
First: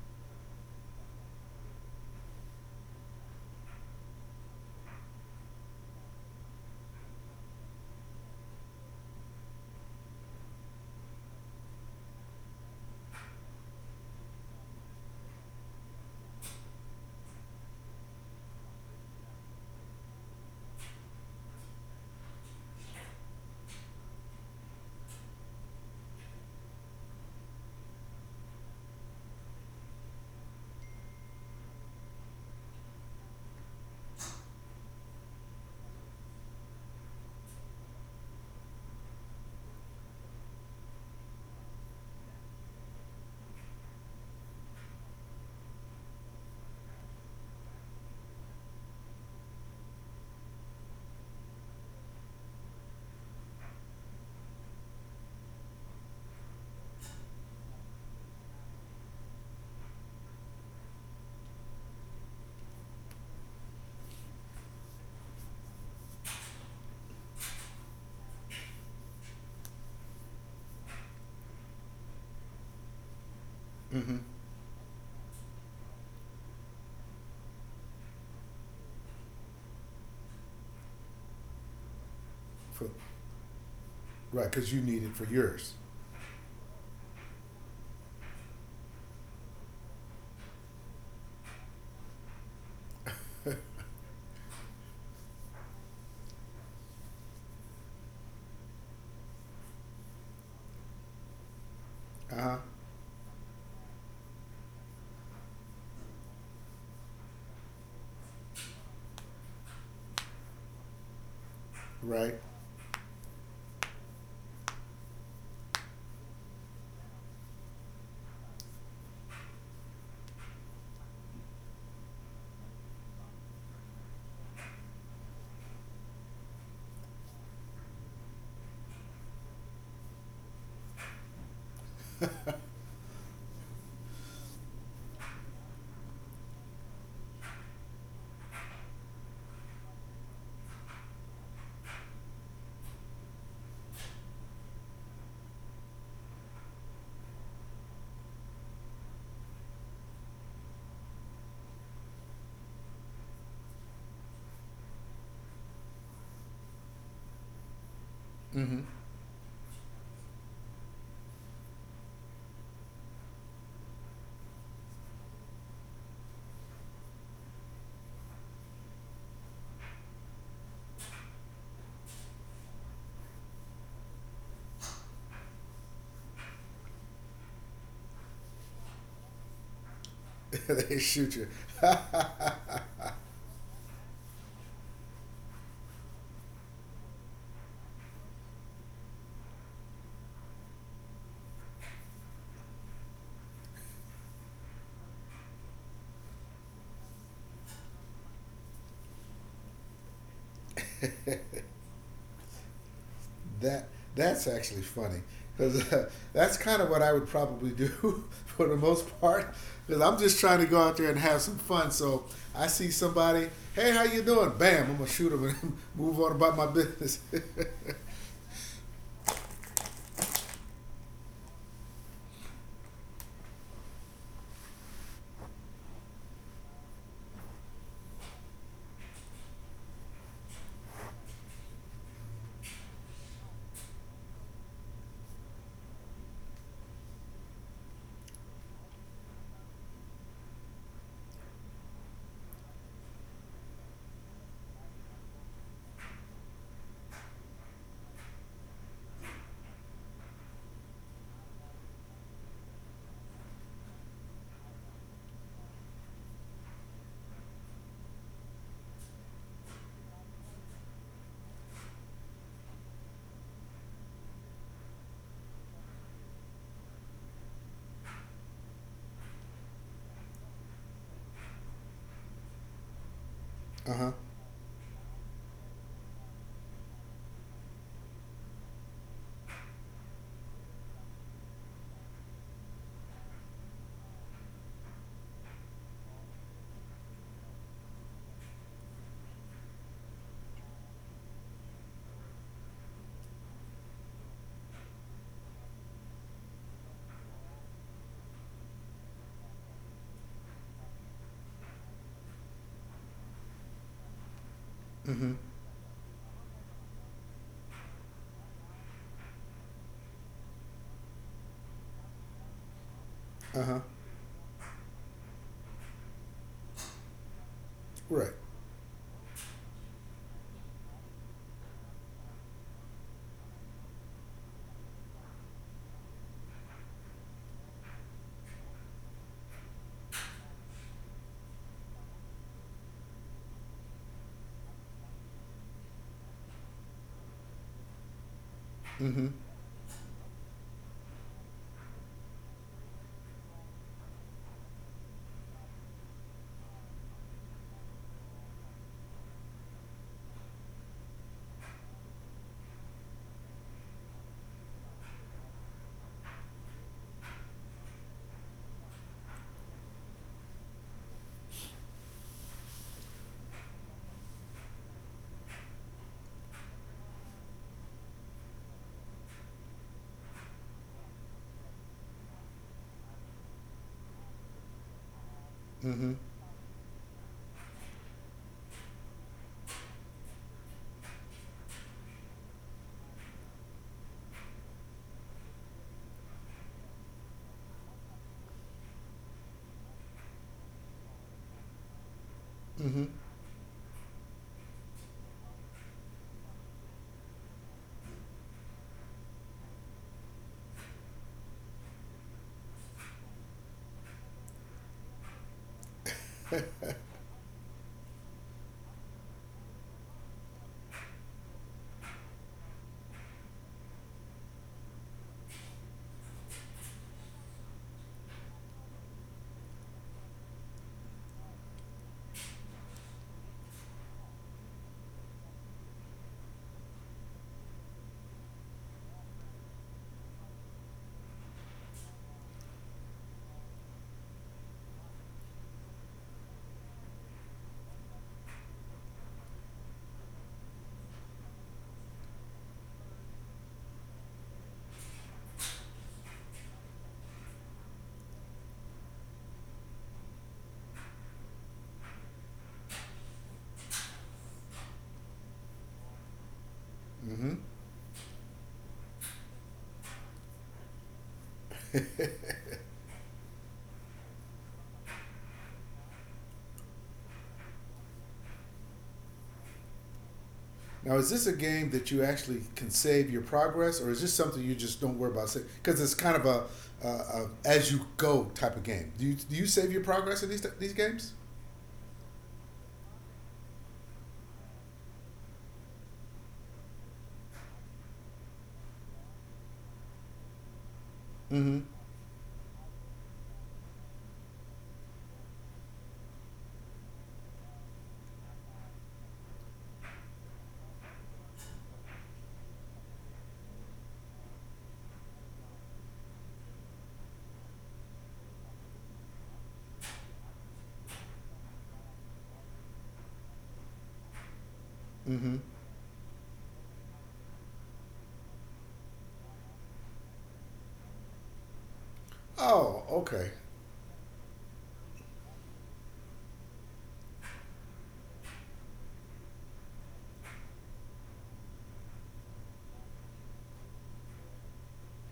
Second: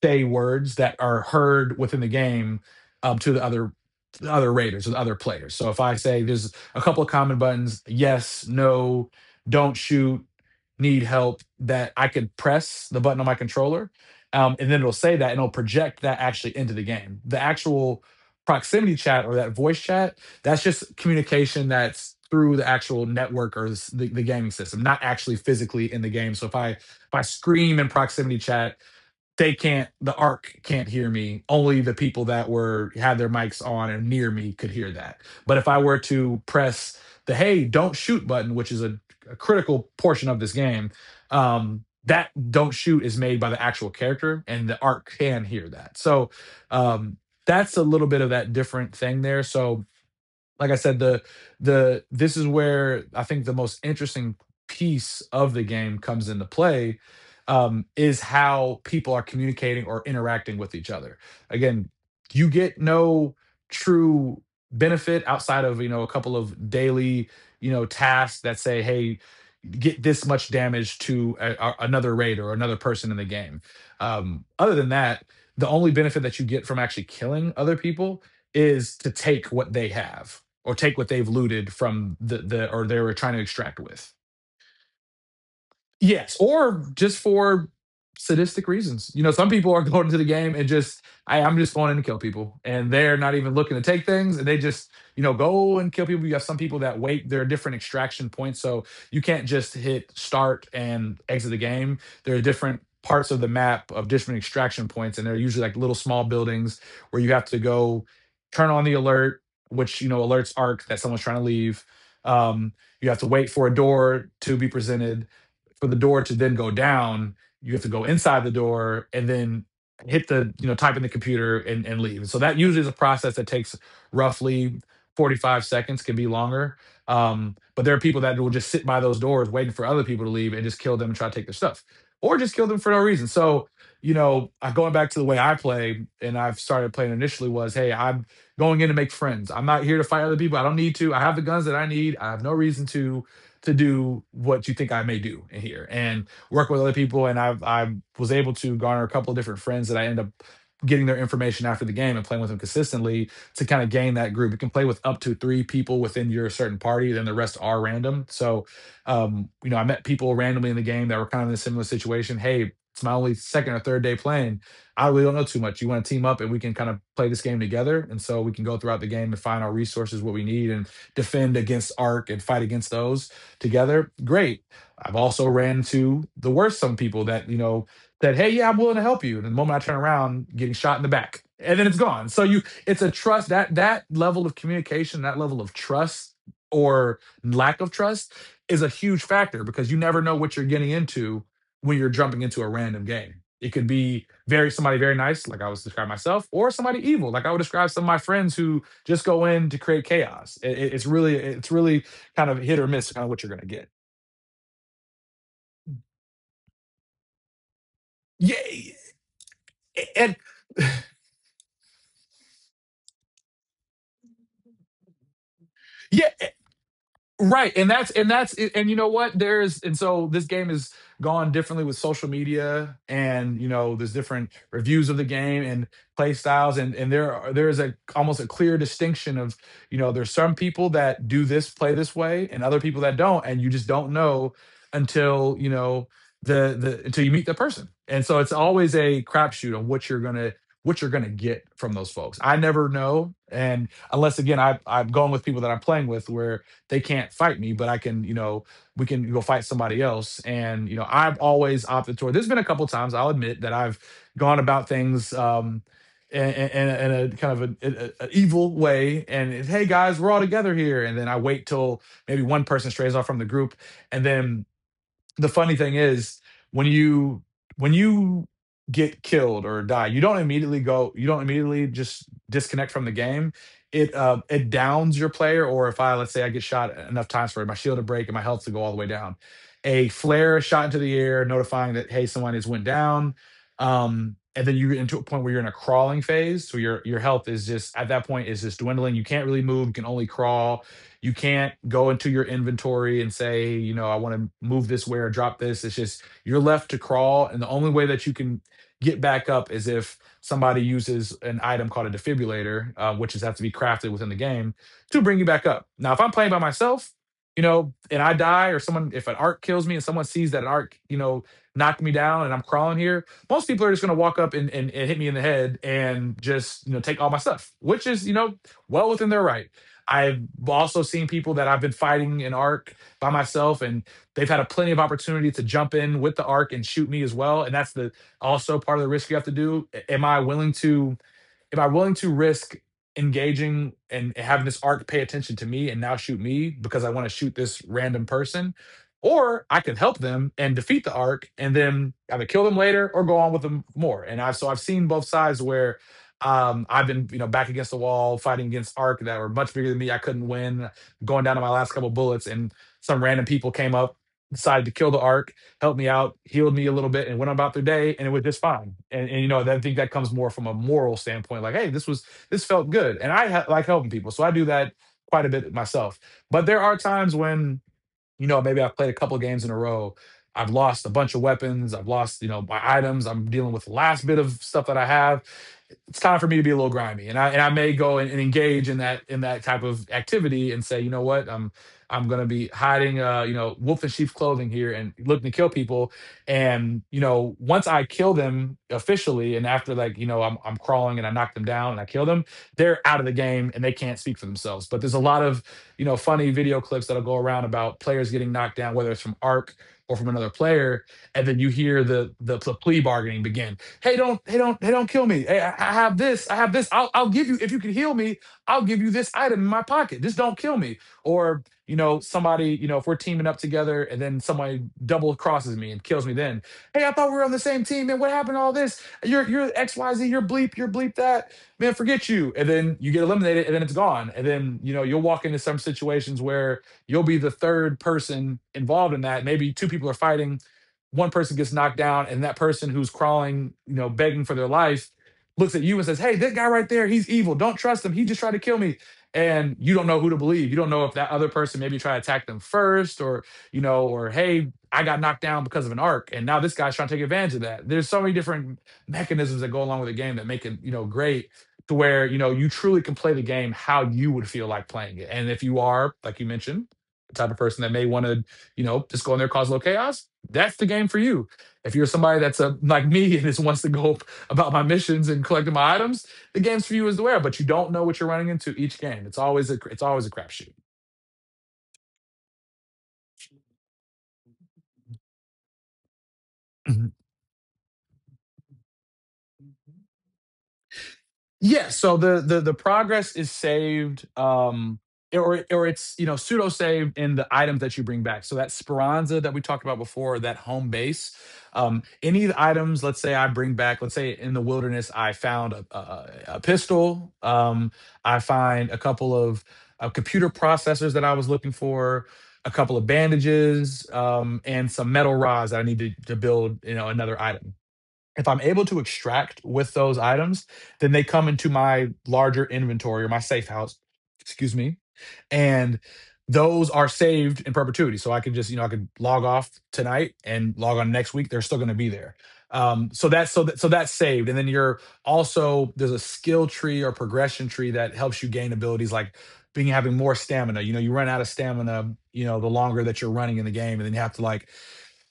Speaker 2: say words that are heard within the game, to the other, the other raiders or the other players. So if I say, there's a couple of common buttons, yes, no, don't shoot, need help, that I could press the button on my controller. And then it'll say that, and it'll project that actually into the game. The actual proximity chat, or that voice chat, that's just communication that's through the actual network, or the gaming system, not actually physically in the game. So if I, if I scream in proximity chat, they can't, the arc can't hear me, only the people that were, had their mics on and near me, could hear that. But if I were to press the, hey, don't shoot button, which is a critical portion of this game, that, don't shoot, is made by the actual character, and the arc can hear that. So, um that's a little bit of that different thing there. So, like I said, the, this is where I think the most interesting piece of the game comes into play, is how people are communicating or interacting with each other. Again, you get no true benefit outside of, you know, a couple of daily, you know, tasks that say, hey, get this much damage to a, another raid or another person in the game.
Speaker 1: Mm-hmm.
Speaker 2: Other than that, the only benefit that you get from actually killing other people is to take what they have or take what they've looted from the
Speaker 1: For,
Speaker 2: or they were trying to extract with.
Speaker 1: right, because you need it for yours.
Speaker 2: Yes, or just for sadistic reasons. You know, some people are going into the game and just, I'm just going in to kill people, and they're not even looking to take things, and they just, you know, go and kill people. You have some people that wait. There are different extraction points, so you can't just hit start and exit the game.
Speaker 1: Uh
Speaker 2: There are
Speaker 1: huh.
Speaker 2: different parts of the map of different extraction points, and they're usually like little small buildings where you have to go turn on the alert, which you know alerts Arc that someone's trying to leave.
Speaker 1: Right.
Speaker 2: Um, you have to wait for a door to be presented for the door to then go down, you have to go inside the door and then hit the, you know, type in the computer and leave. So that usually is a process that takes roughly 45 seconds, can be longer. But there are people that will just sit by those doors waiting for other people to leave and just kill them and try to take their stuff or just kill them for no reason. So, you know, going back to the way I play and I've started playing initially was, hey, I'm going in to make friends. I'm not here to fight other people. I don't need to. I have the guns that I need. I have no reason to do what you think I may do in here and work with other people. And I was able to garner a couple of different friends that I end up getting their information after the game and playing with them consistently to kind of gain that group. You can play with up to three people within your certain party, then the rest are random. So
Speaker 1: Mm-hmm.
Speaker 2: you know, I met people randomly in the game that were kind of in a similar situation. Hey, it's my only second or third day playing. I really don't know too much. You want to team up and we can kind of play this game together. And so we can go throughout the game and find our resources, what we need, and defend against arc and fight against those together, great. I've also ran into the worst some people that, you know, that, hey, yeah, I'm willing to help you. And the moment I turn around, getting shot
Speaker 1: They
Speaker 2: in the
Speaker 1: shoot
Speaker 2: back.
Speaker 1: you.
Speaker 2: And then it's gone. So you it's a trust that that level of communication, that level of trust or lack of trust is a huge factor because you never know what you're getting into when you're jumping into a random game. It could be very somebody very nice, like I would describe myself, or somebody evil, like I would describe some of my friends who just go in to create chaos. It's really, it's really kind of hit or miss, kind of what you're going to get.
Speaker 1: That that's actually funny because that's kind of what I would probably do
Speaker 2: Yeah,
Speaker 1: for the most part because I'm
Speaker 2: and
Speaker 1: just trying to go out there and have some fun. So I see somebody, hey, how you doing? Bam, I'm gonna shoot them and move
Speaker 2: yeah,
Speaker 1: on about my business. uh
Speaker 2: right, and that's and you know what? There's and so this game has gone differently with social media, and you know there's different reviews of the game and play styles, and there are, there is a almost a clear distinction of you know there's some people that do this play this way, and other people that don't, and you just don't know until you know the until you meet the person, and so it's always a crapshoot on what you're gonna get from those folks. I never know, and unless again I've gone with people that I'm playing with where they can't fight me, but I can, you know, we can go fight somebody else. And, you know, I've always opted toward, there's been a couple times I'll admit that I've gone about things, in a kind of an evil way, and it's, hey guys, we're all together here. And then I wait till maybe one person strays off from the group, and then the funny thing is when you when you get killed or die you don't immediately go you don't immediately just disconnect from the game.
Speaker 1: huh.
Speaker 2: It it downs your player. Or if I, let's say I get shot enough times for my shield to break and my health to go all the way down, a flare shot into the air notifying that hey someone has went down. And then you get into a point where you're in a crawling phase, so your health is just at that point is just dwindling, you can't really move, you can only crawl. You can't go into your inventory and say, you know, I want to move this way or drop this. It's just you're left to crawl. And the only way that you can get back up is if somebody uses an item called a defibrillator, which is have to be crafted within the game to
Speaker 1: Mm-hmm.
Speaker 2: bring you back up. Now, if I'm playing by myself, you know, and I die, or someone, if an arc kills me and someone sees that an arc, you know, knocked me down and I'm crawling here,
Speaker 1: Uh
Speaker 2: most
Speaker 1: huh.
Speaker 2: people are just going to walk up and hit me in the head and just, you know, take all my stuff, which is,
Speaker 1: Right.
Speaker 2: you know, well within their right. I've also seen people that I've been fighting an arc by myself, and they've had a plenty of opportunity to jump in with the arc and shoot me as well. And that's the also part of the risk you have to do. Am I willing to? Am I willing to risk engaging and having this arc pay attention to me and now shoot me because I want to shoot this random person?
Speaker 1: Mm-hmm.
Speaker 2: Or I could help them and defeat the arc and then either kill them later or go on with them more. And I've so I've seen both sides where I've been, you know, back against the wall fighting against arc that were much bigger than me. I couldn't win, going down to my last couple bullets, and some random people came up, decided to kill the arc, helped me out, healed me a little bit, and went about their day, and it was just fine. And you know, I think that comes more from a moral standpoint, like, hey, this was this felt good, and like helping people, so I do that quite a bit myself. But there are times when you know maybe I've played a couple games in a row. I've lost a bunch of weapons. I've lost, you know, my items. I'm dealing with the last bit of stuff that I have.
Speaker 1: Mm-hmm.
Speaker 2: It's time for me to be a little grimy, and I may go and engage in that type of activity and say, you know what, I'm going to be hiding, you know, wolf in sheep's clothing here, and looking to kill people. And you know once I kill them officially, and after like, you know, I'm crawling and I knock them down and I kill them, they're
Speaker 1: Mm-hmm.
Speaker 2: out of the game and they can't speak for themselves. But there's a lot of you know funny video clips that'll go around about players getting knocked down, whether it's from Ark or from another player. And then you hear the plea bargaining begin. Hey, don't, hey, don't, hey, don't kill me. Hey, I have this. I have this. I'll give you if you can heal me. I'll give you this item in my pocket. Just don't kill me. Or you know, somebody, you know, if we're teaming up together and then somebody double crosses me and kills me, then hey, I thought we were on the same team. Man. What happened to all this? You're XYZ. You're bleep. You're bleep that. Man, forget you. And then you get eliminated, and then it's gone. And then you know you'll walk into some situations where you'll be the third person involved in that. Maybe two people are fighting, one person gets knocked down and that person who's crawling, you know, begging for their life looks at you and says, "Hey, that guy right there, he's evil. Don't trust him. He just tried to kill me." And you don't know who to believe. You don't know if that other person maybe tried to attack them first, or, you know, or hey, I got knocked down because of an arc and now this guy's trying to take advantage of that. There's so many different mechanisms that go along with the game that make it, you know, great to where, you know, you truly can play the game how you would feel like playing it. And if you are, like you mentioned, the type of person that may want to just go in there, cause a little chaos. That's the game for you. If you're somebody
Speaker 1: mm-hmm.
Speaker 2: that's a, like me and just wants to go about my missions and collecting my items, the game's for you as the wearer. But you don't know what you're running into each game. It's always a crapshoot.
Speaker 1: Now, is this a game that you actually can save your progress, or is this something you just don't worry about? Because it's kind of a as you go type of game. Do you save your progress in these games?
Speaker 2: Yeah, so the progress is saved or it's pseudo saved in the items that you bring back. So that Speranza that we talked about before, that home base,
Speaker 1: Mm-hmm.
Speaker 2: any of the items, let's say I bring back, let's say in the wilderness I found a pistol, I find a couple of computer processors that I was looking for, a couple of bandages, and some metal rods that I need to build, you know, another item if I'm able to extract with those items, then they come into my larger inventory or my safe house, excuse me,
Speaker 1: Mm-hmm.
Speaker 2: and those are saved in perpetuity. So I can just, you know, I could log off tonight and log on next week. They're still going to be there.
Speaker 1: Oh,
Speaker 2: So
Speaker 1: okay.
Speaker 2: that's so that so that's saved. And then you're also there's a skill tree or progression tree that helps you gain abilities like being having more stamina. You know, you run out of stamina, you know, the longer that you're running in the game, and then you have to like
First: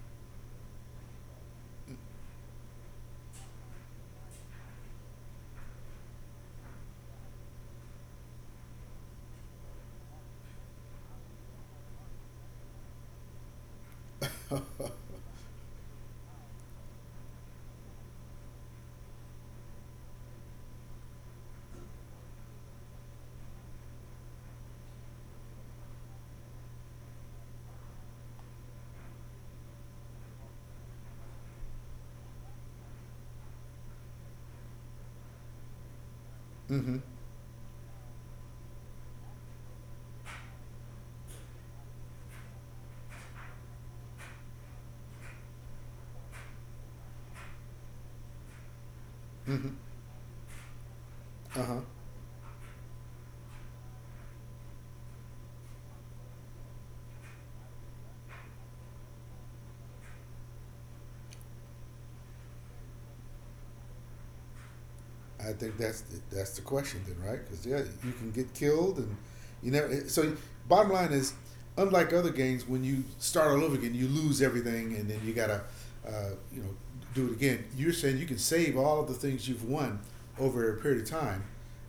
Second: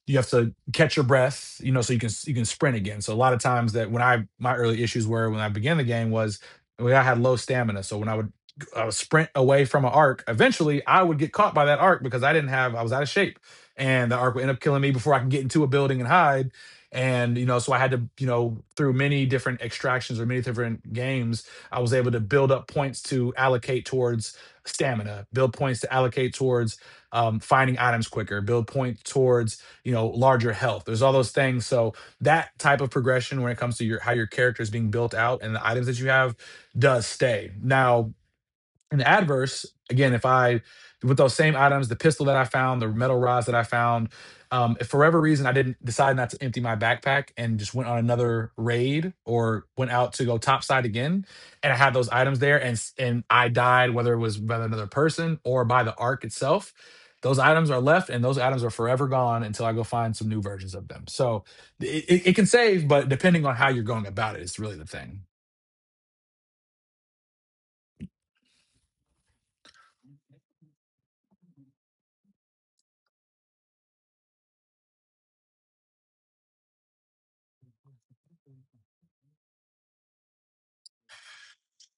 Speaker 2: you have to catch your breath, you know, so you can sprint again. So a lot of times that when I my early issues were when I began the game was well, I had low stamina. So when I would sprint away from an arc, eventually I would get caught by that arc because I didn't have I was out of shape, and the arc would end up killing me before I can get into a building and hide. And you know, so I had to you know through many different extractions or many different games, I was able to build up points to allocate towards stamina, build points to allocate towards finding items quicker, build points towards you know larger health there's all those things so that type of progression when it comes to your how your character is being built out and the items that you have
Speaker 1: mm-hmm.
Speaker 2: does stay now in the adverse, again, if I with those same items, the pistol that I found, the metal rods that I found, if for whatever reason I didn't decide not to empty my backpack and just went on another raid or
Speaker 1: Mm-hmm.
Speaker 2: went out to go topside again, and I
Speaker 1: Uh-huh.
Speaker 2: had those items there, and I died, whether it was by another person or by the arc itself, those items are left, and those items are forever gone until I go find some new versions of them. So it can save, but depending on how you're going about it, it's really the thing.
Speaker 1: I think that's the question then, right? Because yeah, you can get killed, and you never. So bottom line is, unlike other games, when you start all over again, you lose everything, and then you gotta, uh, you know, do it again. You're saying you can save all of the things you've won over a period of time,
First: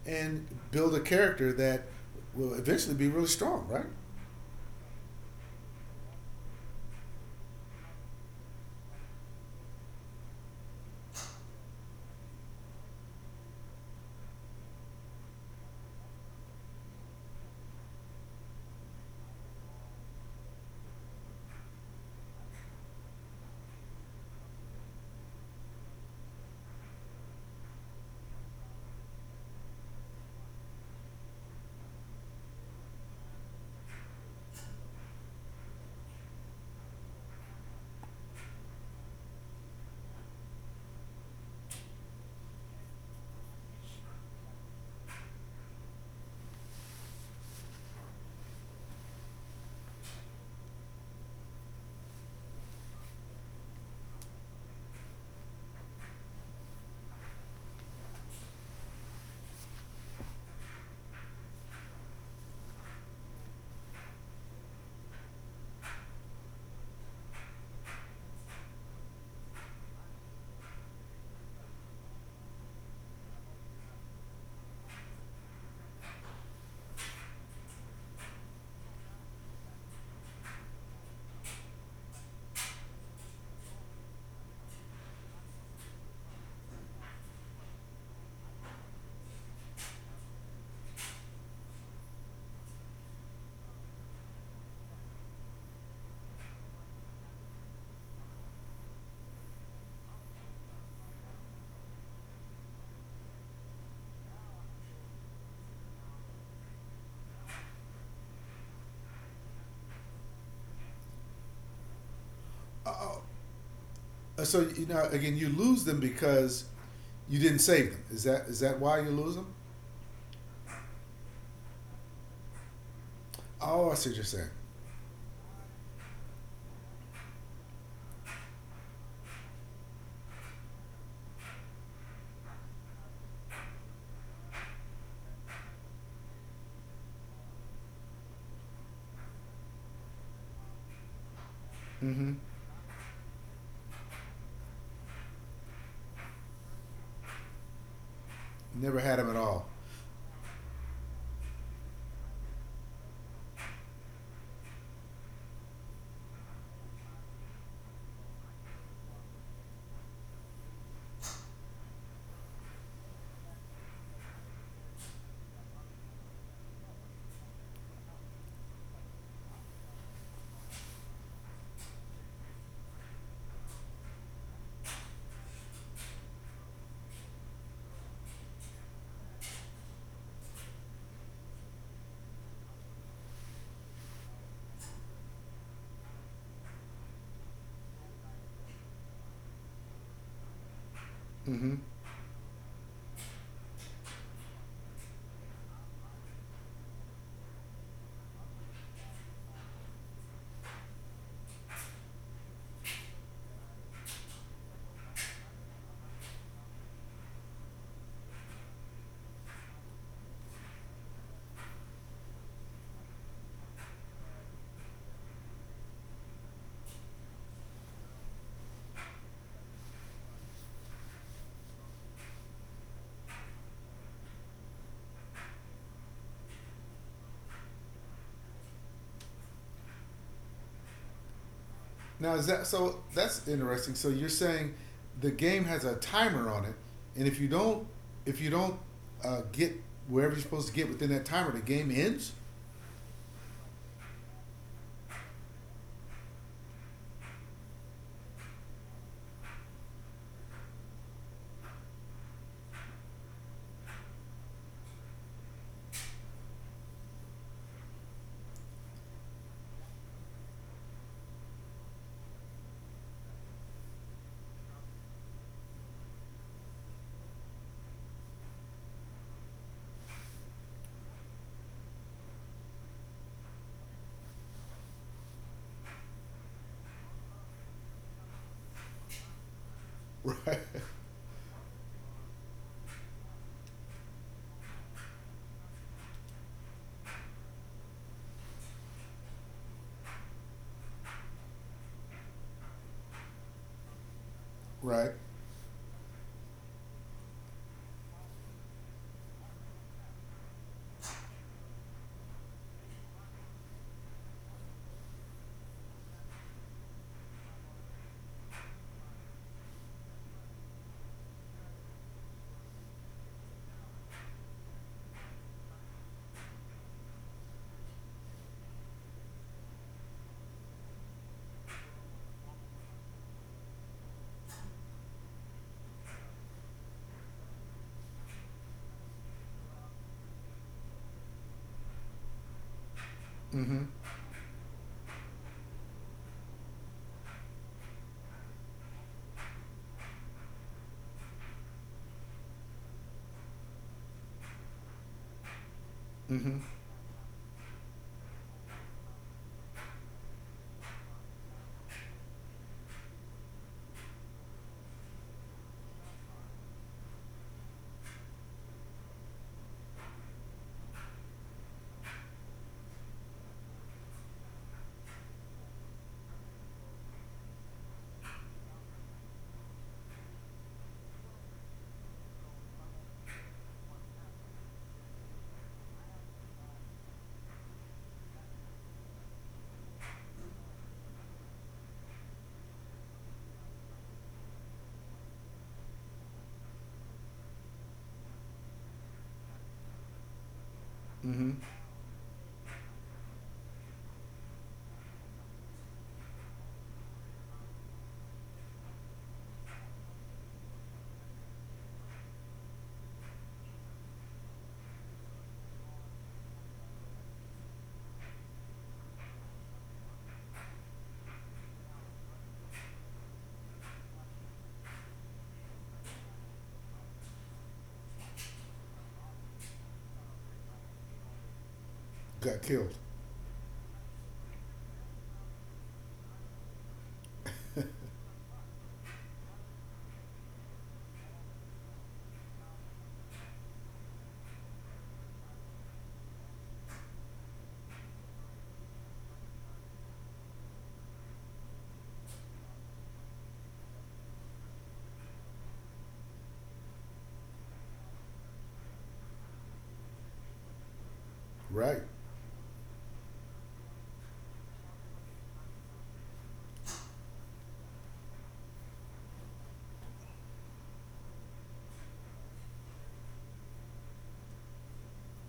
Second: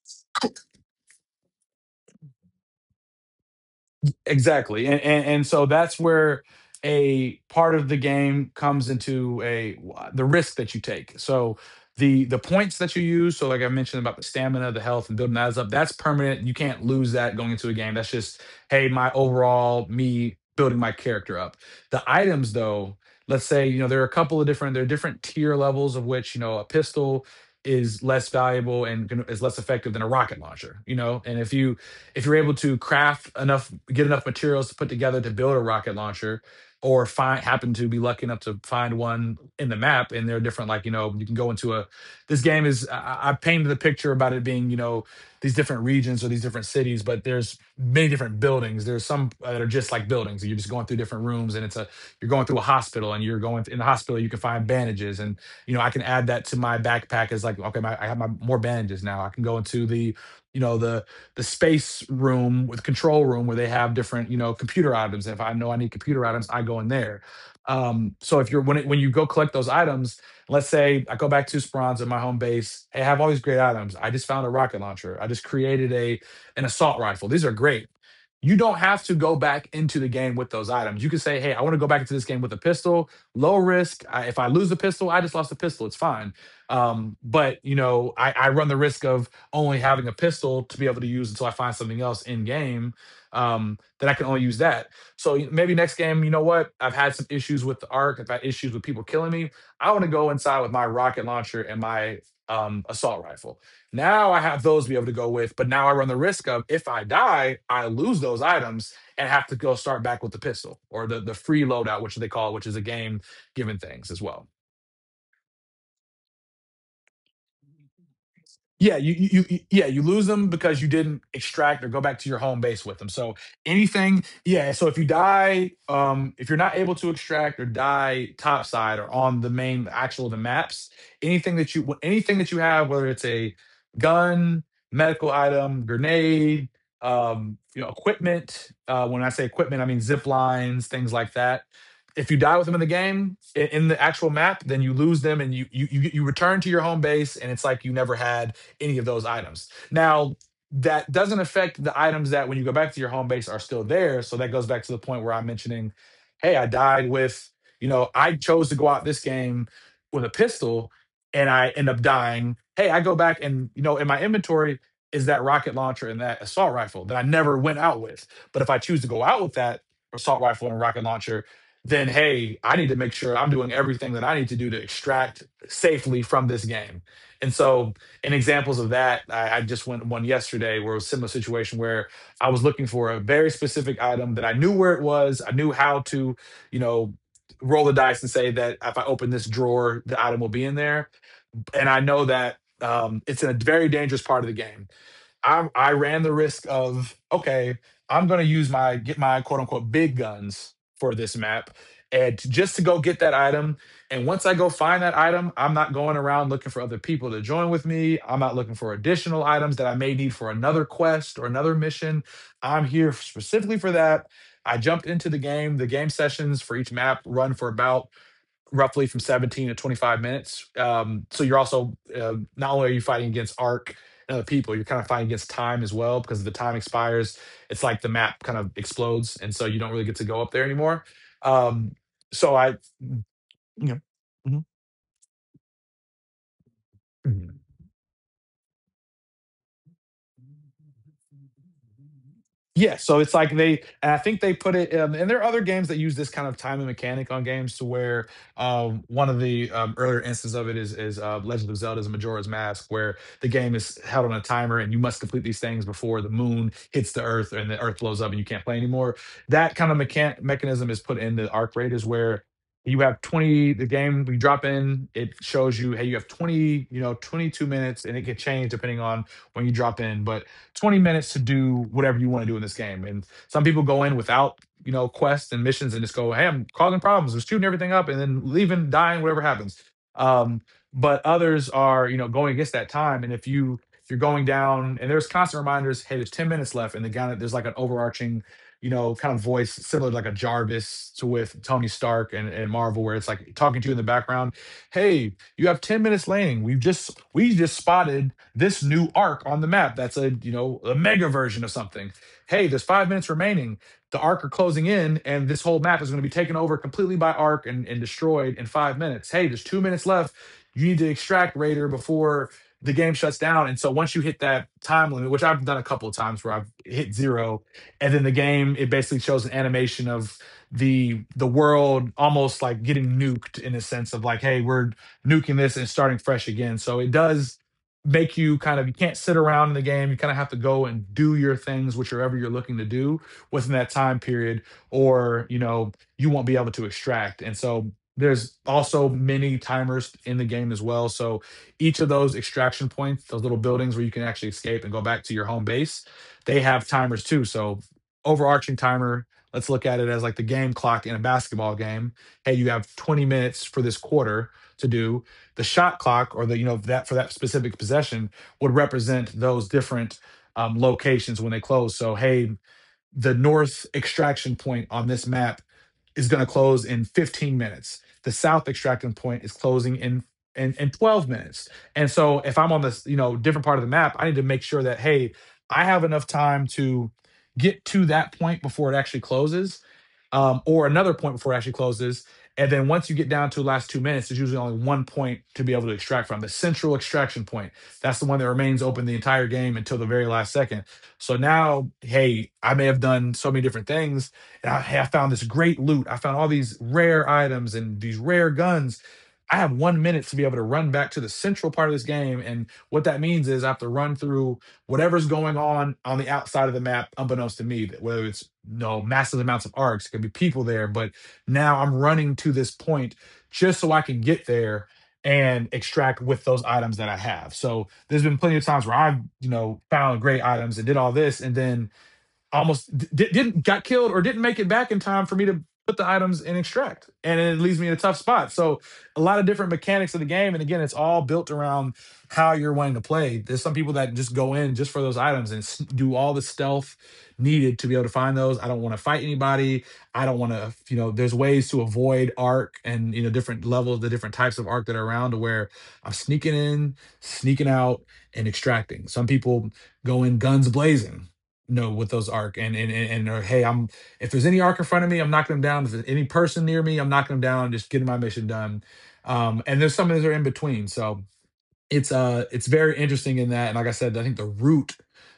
Speaker 1: and build a character that will eventually be really strong, right?
Speaker 2: Exactly. And so that's where a part of the game comes into a the risk that you take. So the points that you use, so like I mentioned about the stamina, the health, and building that up, that's permanent. You can't lose that going into a game. That's just, hey, my overall me building my character up. The items though, let's say, you know, there are a couple of different, there are different tier levels of which, you know, a pistol is less valuable and is less effective than a rocket launcher, you know. And if you're able to craft enough, get enough materials to put together to build a rocket launcher, or find happen to be lucky enough to find one in the map, and they're different. Like you know, you can go into a. This game is I painted the picture about it being you know these different regions or these different cities, but there's many different buildings. There's some that are just like buildings. You're just going through different rooms, and it's a you're going through a hospital, and you're going in the hospital. You can find bandages, and you know I can add that to my backpack as like okay, my, I have my more bandages now. I can go into the you know the space room with control room where they have different you know computer items if I know I need computer items I go in there. Um, so if you're when it, when you go collect those items, let's say I go back to Speranza, my home base, I have all these great items, I just found a rocket launcher, I just created a an assault rifle, these are great. You don't have to go back into the game with those items, you can say, hey, I want to go back into this game with a pistol, low risk. If I lose the pistol, I just lost the pistol, it's fine. Um, but you know I run the risk of only having a pistol to be able to use until I find something else in game. Then I can only use that. So maybe next game, you know what? I've had some issues with the arc. I've had issues with people killing me. I want to go inside with my rocket launcher and my assault rifle. Now I have those to be able to go with, but now I run the risk of if I die, I lose those items and have to go start back with the pistol or the free loadout, which they call, it, which is a
Speaker 1: Uh,
Speaker 2: game given things as well.
Speaker 1: so you know, again, you lose them because you didn't save them. Is that why
Speaker 2: Yeah,
Speaker 1: you
Speaker 2: you,
Speaker 1: lose them?
Speaker 2: you you yeah, you lose them because you didn't extract or go back to your home base with them. So
Speaker 1: Oh, I see what you're
Speaker 2: anything,
Speaker 1: saying.
Speaker 2: yeah. So if you die, if you're not able to extract or die topside or on the main actual the maps, anything that you have, whether it's a gun, medical item, grenade, you know, equipment. When I say equipment, I mean zip lines, things like that.
Speaker 1: Mm-hmm.
Speaker 2: If you die with them in the game, in the actual map, then you lose them and you return to your home base, and it's like you never had
Speaker 1: Never
Speaker 2: any of
Speaker 1: had them
Speaker 2: those
Speaker 1: at all.
Speaker 2: items. Now, that doesn't affect the items that when you go back to your home base are still there. So that goes back to the point where I'm mentioning, hey, I died with, you know, I chose to go out this game with a pistol and I end up dying. Hey, I go back and, you know, in my inventory is that rocket launcher and that assault rifle that I never went out with. But if I choose to go out with that assault rifle and rocket launcher, then hey, I need to make sure I'm doing everything that I need to do to extract safely from this game. And so and examples of that, I just went one yesterday where it was a similar situation where I was looking for a very specific item that I knew where it was. I knew how to, you know, roll the dice and say that if I open this drawer, the item will be in there.
Speaker 1: Hmm.
Speaker 2: And I know that it's in a very dangerous part of the game I ran the risk of okay, I'm gonna use my get my quote unquote big guns for this map, and just to go get that item. And once I go find that item, I'm not going around looking for other people to join with me. I'm not looking for additional items that I may need for another quest or another mission. I'm here specifically for that. I jumped into the game. The game sessions for each map run for about roughly from 17 to 25 minutes. So you're also not only are you fighting against arc and other people, you're kind of fighting against time as well because if the time expires. It's like the map kind of explodes, and so you don't really get to go up there anymore. Um,
Speaker 1: Now is
Speaker 2: so
Speaker 1: that so? That's interesting. So
Speaker 2: you
Speaker 1: you're
Speaker 2: know,
Speaker 1: saying the game has a timer on it, and
Speaker 2: mhm.
Speaker 1: if you don't get wherever you're supposed to get within that timer, the game ends.
Speaker 2: Yeah, so it's like they, and I think they put it, and there are other games that use this kind of time and mechanic on games to where one of the earlier instances of it is Legend of Zelda's Majora's Mask, where the game is held on a timer and you must complete these things before the moon hits the earth and the earth blows up and you can't play anymore. That kind of mechanism is put in the Arc Raiders where you have 20, the game we drop in, it shows you, hey, you have 20, 22 minutes, and it can change depending on when you drop in. But 20 minutes to do whatever you want to do in this game. And some people go in without, quests and missions, and just go, hey, I'm causing problems, I'm shooting everything up, and then leaving, dying, whatever happens.
Speaker 1: Right.
Speaker 2: Um, but others are, going against that time. And if you're going down, and there's constant reminders, hey, there's 10 minutes left. And the guy, there's like an overarching, kind of voice, similar to like a Jarvis to with Tony Stark and, Marvel, where it's like talking to you in the background.
Speaker 1: Right.
Speaker 2: Hey, you have 10 minutes laning. We just spotted this new arc on the map that's a, a mega version of something. Hey, there's 5 minutes remaining, the arc are closing in, and this whole map is going to be taken over completely by arc, and destroyed in 5 minutes. Hey, there's 2 minutes left, you need to extract raider before the game shuts down. And so once you hit that time limit, which I've done a couple of times where I've hit zero, and then the game, it basically shows an animation of the world almost like getting nuked, in a sense of like, hey, we're nuking this and starting fresh again. So it does make you kind of, you can't sit around in the game, you kind of have to go and do your things, whichever you're looking to do within
Speaker 1: Mm-hmm.
Speaker 2: that time period, or you won't be able to extract. And so there's also many timers in the game as well. So each of those extraction points, those little buildings where you can actually escape and go back to your home base,
Speaker 1: Mm-hmm.
Speaker 2: they have timers too. So, overarching timer, let's look at it as like the game clock in a basketball game. Hey, you have 20 minutes for this quarter to do. The shot clock, or the, that, for that specific possession, would represent those different, locations when they close. So hey, the north extraction point on this map is going to close in 15 minutes. The south extraction point is closing in in 12 minutes. And so if I'm on this, different part of the map, I need to make sure that, hey, I have enough time to get to that point before it actually closes, or another point before it actually closes. And then once you get down to the last 2 minutes, there's usually only one point to be able to extract from, the central extraction point. That's the one that remains open the entire game until the very last second. So
Speaker 1: Mm-hmm.
Speaker 2: now, hey, I may have done so many different things. And I, hey, I found this great loot, I found all these rare items and these rare guns. I have 1 minute to be able to run back to the central part of this game. And what that means is, I have to run through whatever's going on the outside of the map, unbeknownst to me, that, whether it's, massive amounts of arcs, it could be people there. But now I'm running to this point just so I can get there and extract with those items that I have. So there's been plenty of times where I've, found great items and did all this. And then
Speaker 1: Got killed.
Speaker 2: almost didn't, got killed or didn't make it back in time for me to put the items in, extract, and it leaves me in a tough spot. So, a lot of different mechanics of the game, and again, it's all built around how you're wanting to play. There's some people that just go in just for those items and do all the stealth needed to be able to find those. I don't want to fight anybody, I don't want to, there's ways to avoid arc, and different levels, the different types of arc that are around, to where I'm sneaking in, sneaking out, and extracting. Some people go in guns blazing, know
Speaker 1: Right.
Speaker 2: what those arc, and or, hey, I'm, if there's any arc in front of me, I'm knocking them down. If there's any person near me, I'm knocking them down, just getting my mission done. And there's some of those are in between. So it's very interesting in that. And like I said, I think the root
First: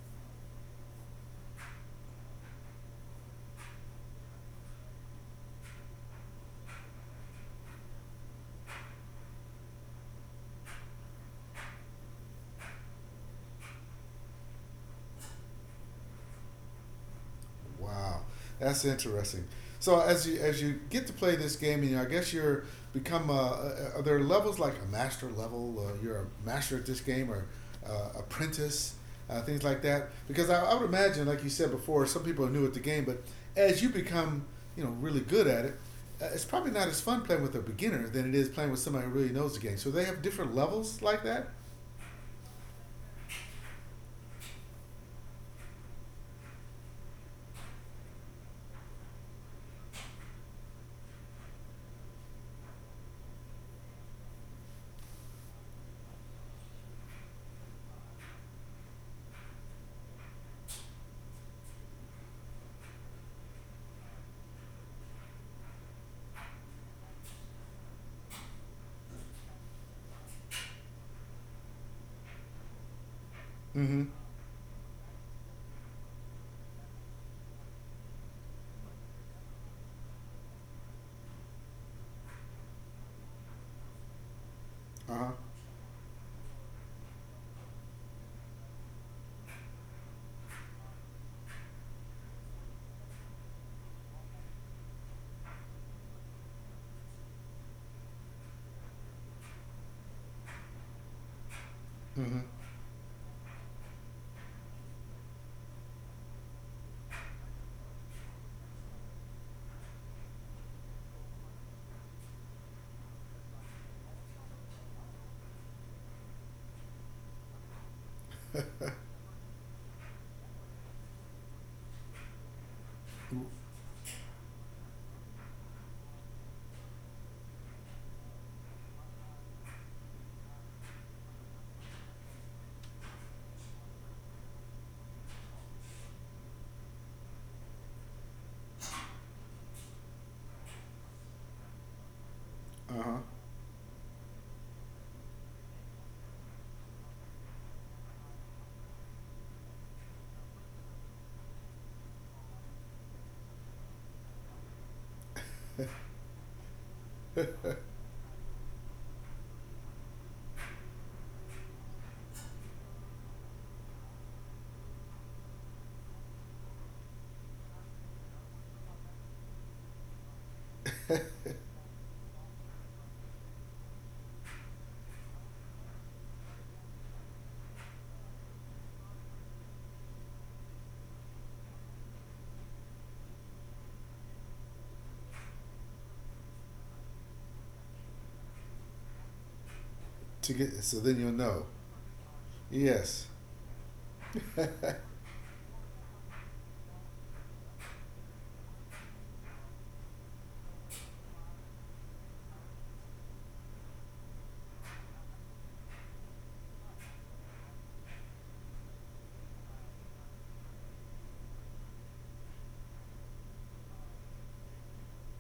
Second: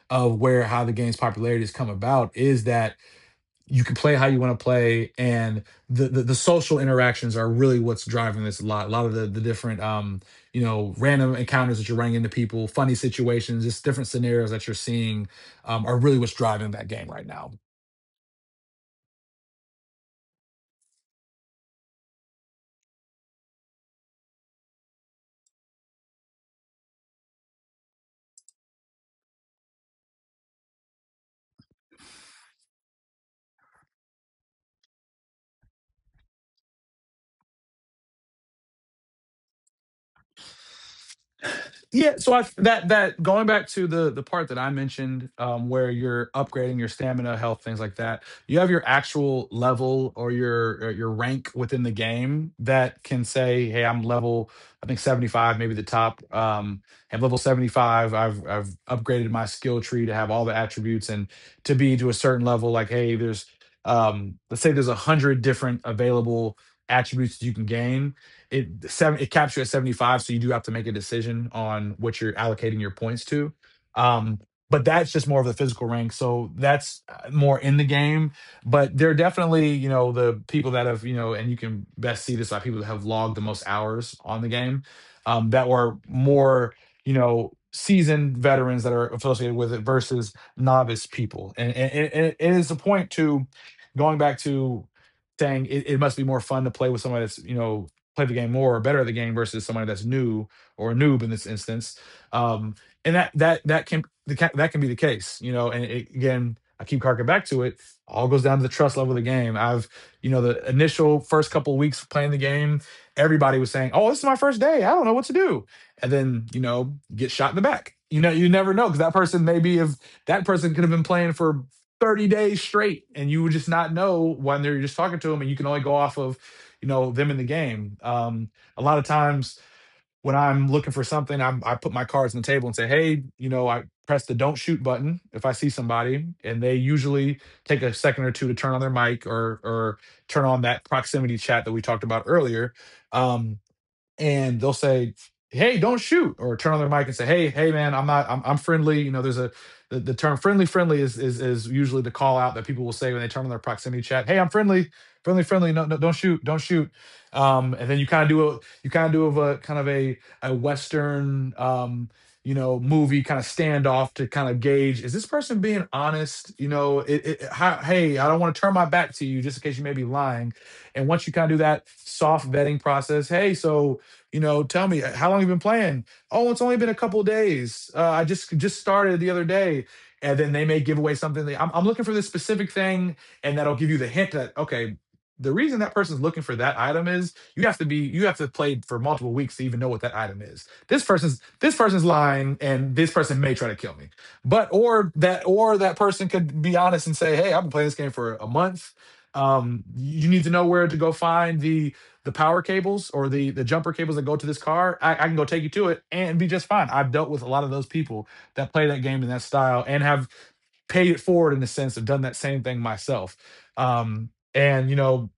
Speaker 2: of where how the game's popularity has come about is that you can play how you want to play. And the social interactions are really what's driving this. A lot, of the different, random encounters that you're running into, people, funny situations, just different scenarios that you're seeing, are really what's driving that game right now.
Speaker 1: Wow, that's interesting. So as you get to play this game, and you know, I guess you're become are there levels like a master level? You're a master at this game, or apprentice, things like that. Because I would imagine, like you said before, some people are new at the game, but as you become you know really good at it, it's probably not as fun playing with a beginner than it is playing with somebody who really knows the game. So they have different levels like that.
Speaker 2: Yeah, so I, that that going back to the part that I mentioned, where you're upgrading your stamina, health, things like that. You have your actual level or your, rank within the game, that can say, "Hey, I'm level, I think 75, maybe the top." Am level 75, I've upgraded my skill tree to have all the attributes and to be to a certain level. Like, hey, there's, let's say there's 100 different available attributes that you can gain. It caps you at 75, so you do have to make a decision on what you're allocating your points to.
Speaker 1: Mm-hmm.
Speaker 2: um but that's just more of the physical rank. So that's, more in the game. But there are definitely, the people that have, and you can best see this by people that have logged the most hours on the game,
Speaker 1: Uh huh.
Speaker 2: that were more, seasoned veterans that are associated with it versus novice people. And it is a point to going back to, saying, it must be more fun to play with somebody that's, play the game more or better the game versus somebody that's new, or a noob in this instance.
Speaker 1: Mm-hmm.
Speaker 2: Um, and that can be the case, you know. And it, again, I keep harking back to it. All goes down to the trust level of the game. I've, the initial first couple of weeks playing the game, everybody was saying, "Oh, this is my first day, I don't know what to do," and then get shot in the back. You know, you never know, because that person, maybe if that person could have been playing for 30 days straight and you would just not know when they are just talking to them, and you can only go off of, them in the game. A lot of times when I'm looking for something, I'm, I put my cards on the table and say, hey, I press the don't shoot button if I see somebody, and they usually take a second or two to turn on their mic, or turn on that proximity chat that we talked about earlier.
Speaker 1: uh huh.
Speaker 2: Um, and they'll say, hey, don't shoot, or turn on their mic and say, hey man, I'm not I'm, I'm friendly. You know, there's a, the term, friendly friendly, is, is usually the call out that people will say when they turn on their proximity chat. Hey, I'm friendly, friendly friendly, no, no, don't shoot, don't shoot.
Speaker 1: to
Speaker 2: And then you kind of do of a kind of a western, movie, kind of standoff, to kind of gauge, is this person being honest. You know, hey, I don't want to turn my back to you just in case you may be lying. And once you kind of do that soft vetting process, hey, so, tell me, how long have you been playing." "Oh, it's only been a couple of days. I just started the other day," and then they may give away something. That, I'm, looking for this specific thing, and that'll give you the hint that, okay, the reason that person's looking for that item is, you have to be, you have to play for multiple weeks to even know what that item is.
Speaker 1: get so
Speaker 2: This
Speaker 1: then you'll
Speaker 2: person's
Speaker 1: know.
Speaker 2: this person's lying, and this
Speaker 1: Yes.
Speaker 2: person may try to kill me. But, or that, or that person could be honest and say, hey, I've been playing this game for a month. You need to know where to go find the, power cables, or the, jumper cables, that go to this car. I can go take you to it and be just fine. I've dealt with a lot of those people that play that game in that style and have paid it forward in a sense of done that same thing myself. And you know,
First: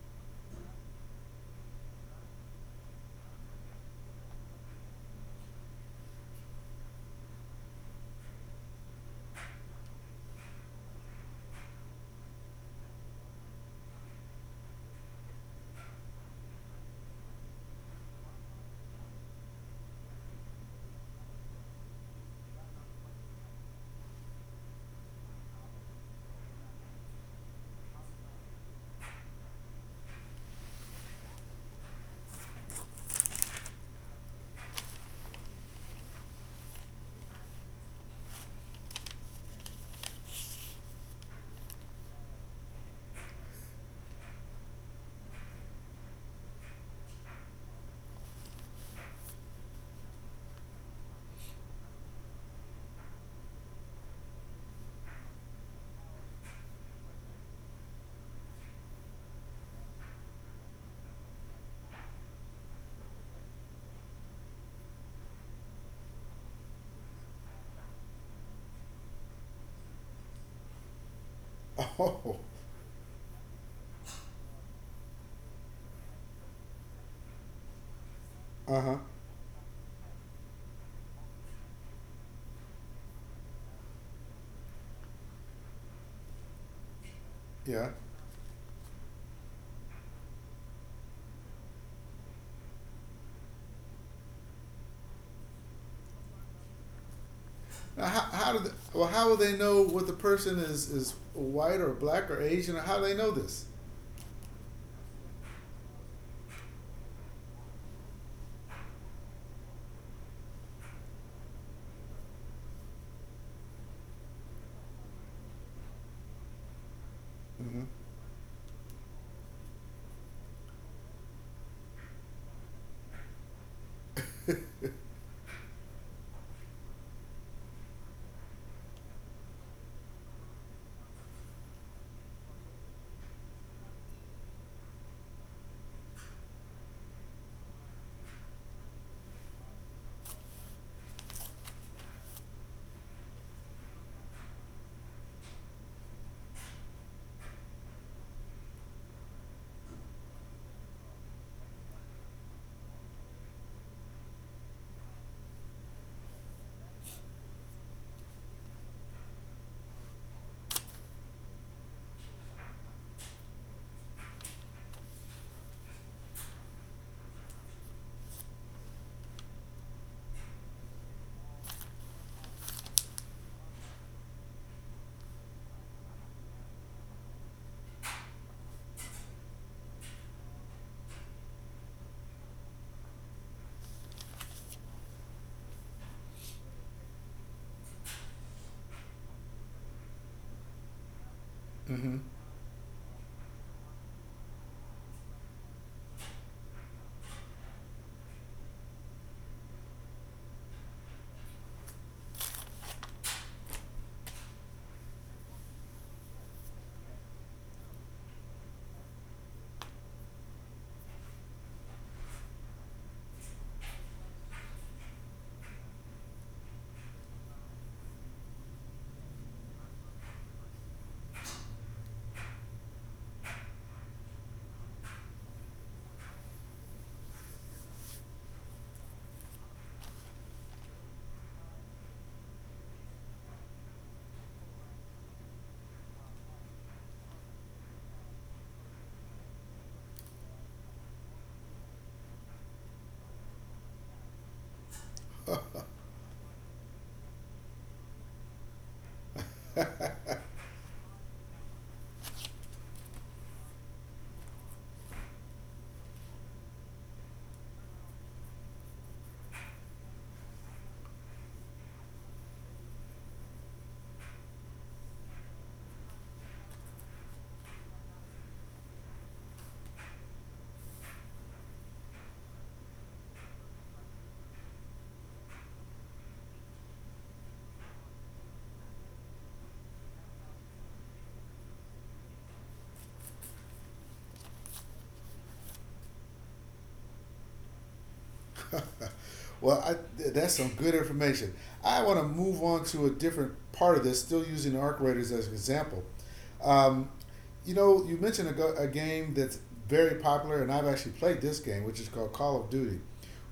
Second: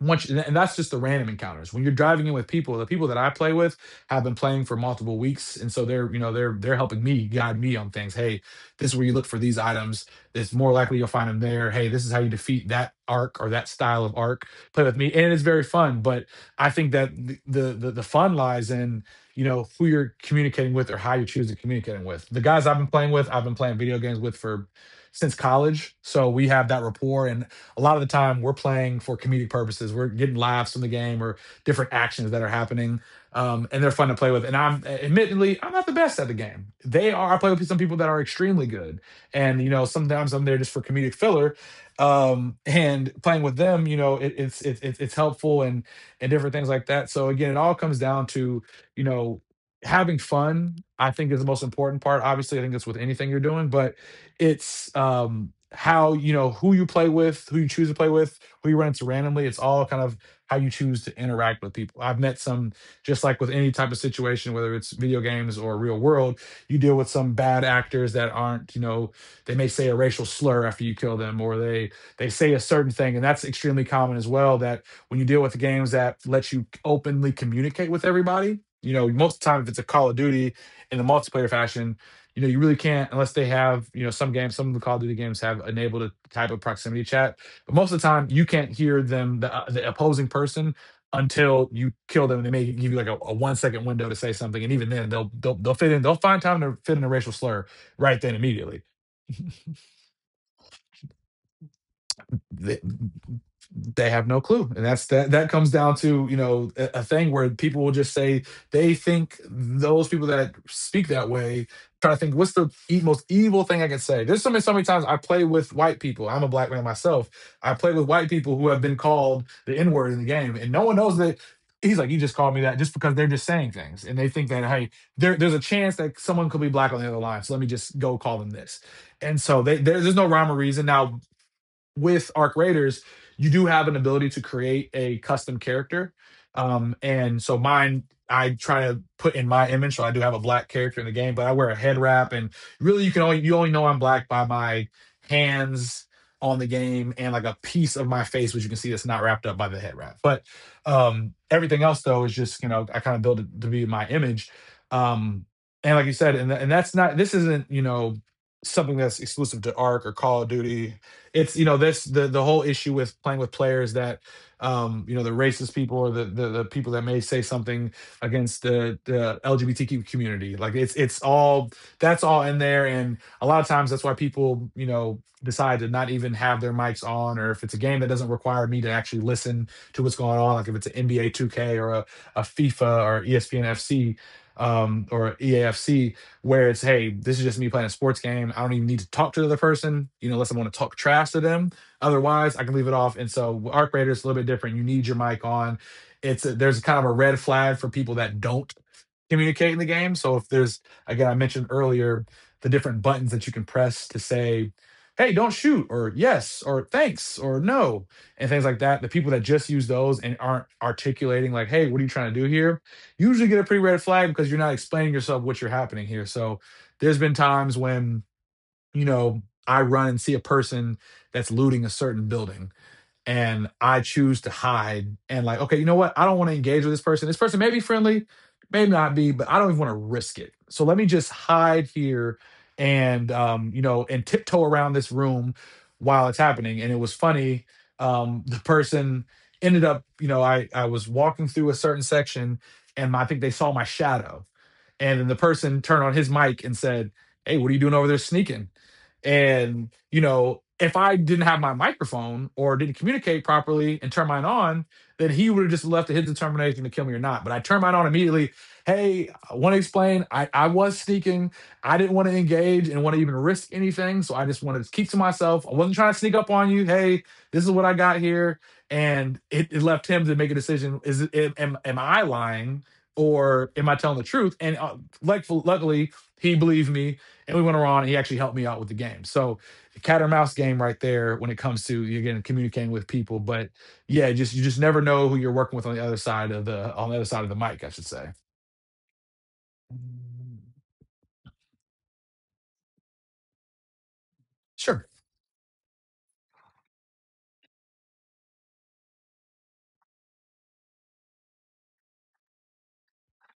Speaker 2: once you, and that's just the random encounters when you're driving in with people, the people that I play with have been playing for multiple weeks, and so they're you know they're helping me, guide me on things. Hey, this is where you look for these items. It's more likely you'll find them there. Hey, this is how you defeat that arc or that style of arc. Play with me and it's very fun. But I think that the fun lies in who you're communicating with or how you choose to communicate with. The guys I've been playing with, I've been playing video games with for, since college, so we have that rapport. And a lot of the time we're playing for comedic purposes. We're getting laughs from the game or different actions that are happening. And they're fun to play with. And I'm admittedly, I'm not the best at the game. They are. I play with some people that are extremely good. And, you know, sometimes I'm there just for comedic filler. And playing with them, you know, it, it's helpful and different things like that. So again, it all comes down to, you know, having fun, I think, is the most important part. Obviously, I think that's with anything you're doing. But it's, how, you know who you play with, who you choose to play with, who you run into randomly. It's all kind of how you choose to interact with people. I've met some, just like with any type of situation, whether it's video games or real world, you deal with some bad actors that aren't, they may say a racial slur after you kill them, or they
Speaker 1: oh.
Speaker 2: say a certain thing, and that's extremely common as well. That, when you deal with the games that let you openly communicate with everybody.
Speaker 1: Uh
Speaker 2: You
Speaker 1: huh.
Speaker 2: know, most of the time, if it's a Call of Duty in the multiplayer fashion, you know, you really can't, unless they have, you know, some games, some of the Call of Duty games have enabled a type of proximity chat. But most
Speaker 1: Yeah.
Speaker 2: of the time, you can't hear them, the opposing person, until you kill them. They may give you like a 1 second window to say something, and even then, they'll fit in. They'll find time to fit in a racial slur
Speaker 1: Now,
Speaker 2: right
Speaker 1: how,
Speaker 2: then
Speaker 1: how do they,
Speaker 2: immediately.
Speaker 1: well how will they know what the person is white or black or
Speaker 2: they,
Speaker 1: Asian? Or how do they know this?
Speaker 2: they have no clue, and that comes down to, a thing where people will just say, they think those people that speak that way, try to think, what's the most evil thing I can say? There's so many, so many times I play with white people. I'm a black man myself. I
Speaker 1: Mm-hmm.
Speaker 2: play with white people who have been called the n-word in the game, and no one knows that. He's like, you just called me that? Just because they're just saying things, and they think that, hey, there's a chance that someone could be black on the other line, so let me just go call them this. And so there's no rhyme or reason. Now, with Arc Raiders, you do have an ability to create a custom character. And so mine, I try to put in my image. So I do have a black character in the game, but I wear a head wrap. And really, you only know I'm black by my hands on the game, and like a piece of my face, which you can see, that's not wrapped up by the head wrap. But everything else though is just, I kind of build it to be my image. Um, and like you said, and that's not this isn't, something that's exclusive to Arc or Call of Duty. It's, you know, this, the whole issue with playing with players that, the racist people or the people that may say something against the lgbtq community. Like, it's all, that's all in there. And a lot of times, that's why people, you know, decide to not even have their mics on, or if it's a game that doesn't require me to actually listen to what's going on. Like if it's an nba 2k or a fifa or espn fc, or eafc, where it's, hey, this is just me playing a sports game. I don't even need to talk to the other person, you know, unless I want to talk trash to them. Otherwise, I can leave it off. And so arc raider is a little bit different. You need your mic on. There's kind of a red flag for people that don't communicate in the game. So if there's, again, I mentioned earlier, the different buttons that you can press to say, "Hey, don't shoot," or "Yes," or "Thanks," or "No," and things like that. The people that just use those and aren't articulating like, "Hey, what are you trying to do here?" You usually get a pretty red flag, because you're not explaining yourself, what you're happening here. So there's been times when, you know I run and see a person that's looting a certain building, and I choose to hide, and like, okay, you know what? I don't want to engage with this person. This person may be friendly, may not be, but I don't even want to risk it. So let me just hide here and, and tiptoe around this room while it's happening. And it was funny. The person ended up, I was walking through a certain section, and I think they saw my shadow. And then the person
Speaker 1: mm-hmm.
Speaker 2: turned on his mic and said, hey, what are you doing over there sneaking? And, you know, if I didn't have my microphone or didn't communicate properly and turn mine on, then he would have just left to his determination to kill me or not. But I turned mine on immediately. Hey, I want to explain. I was sneaking. I didn't want to engage and want to even risk anything. So I just wanted to keep to myself. I wasn't trying to sneak up on you. Hey, this is what I got here. And it left him to make a decision. Am I lying, or am I telling the truth? And like, luckily, he believed me, and we went around. And He actually helped me out with the game. So, the cat or mouse game right there, when it comes to, you're getting, communicating with people. But yeah, just you just never know who you're working with on the other side of the, on the other side of the mic, I should say.
Speaker 1: well, I, that's some good information. I want to move on to a different part of this, still using arc
Speaker 2: Sure.
Speaker 1: raiders as an example. Um, you know, you mentioned a, a game that's very popular, and I've actually played this game, which is called Call of Duty.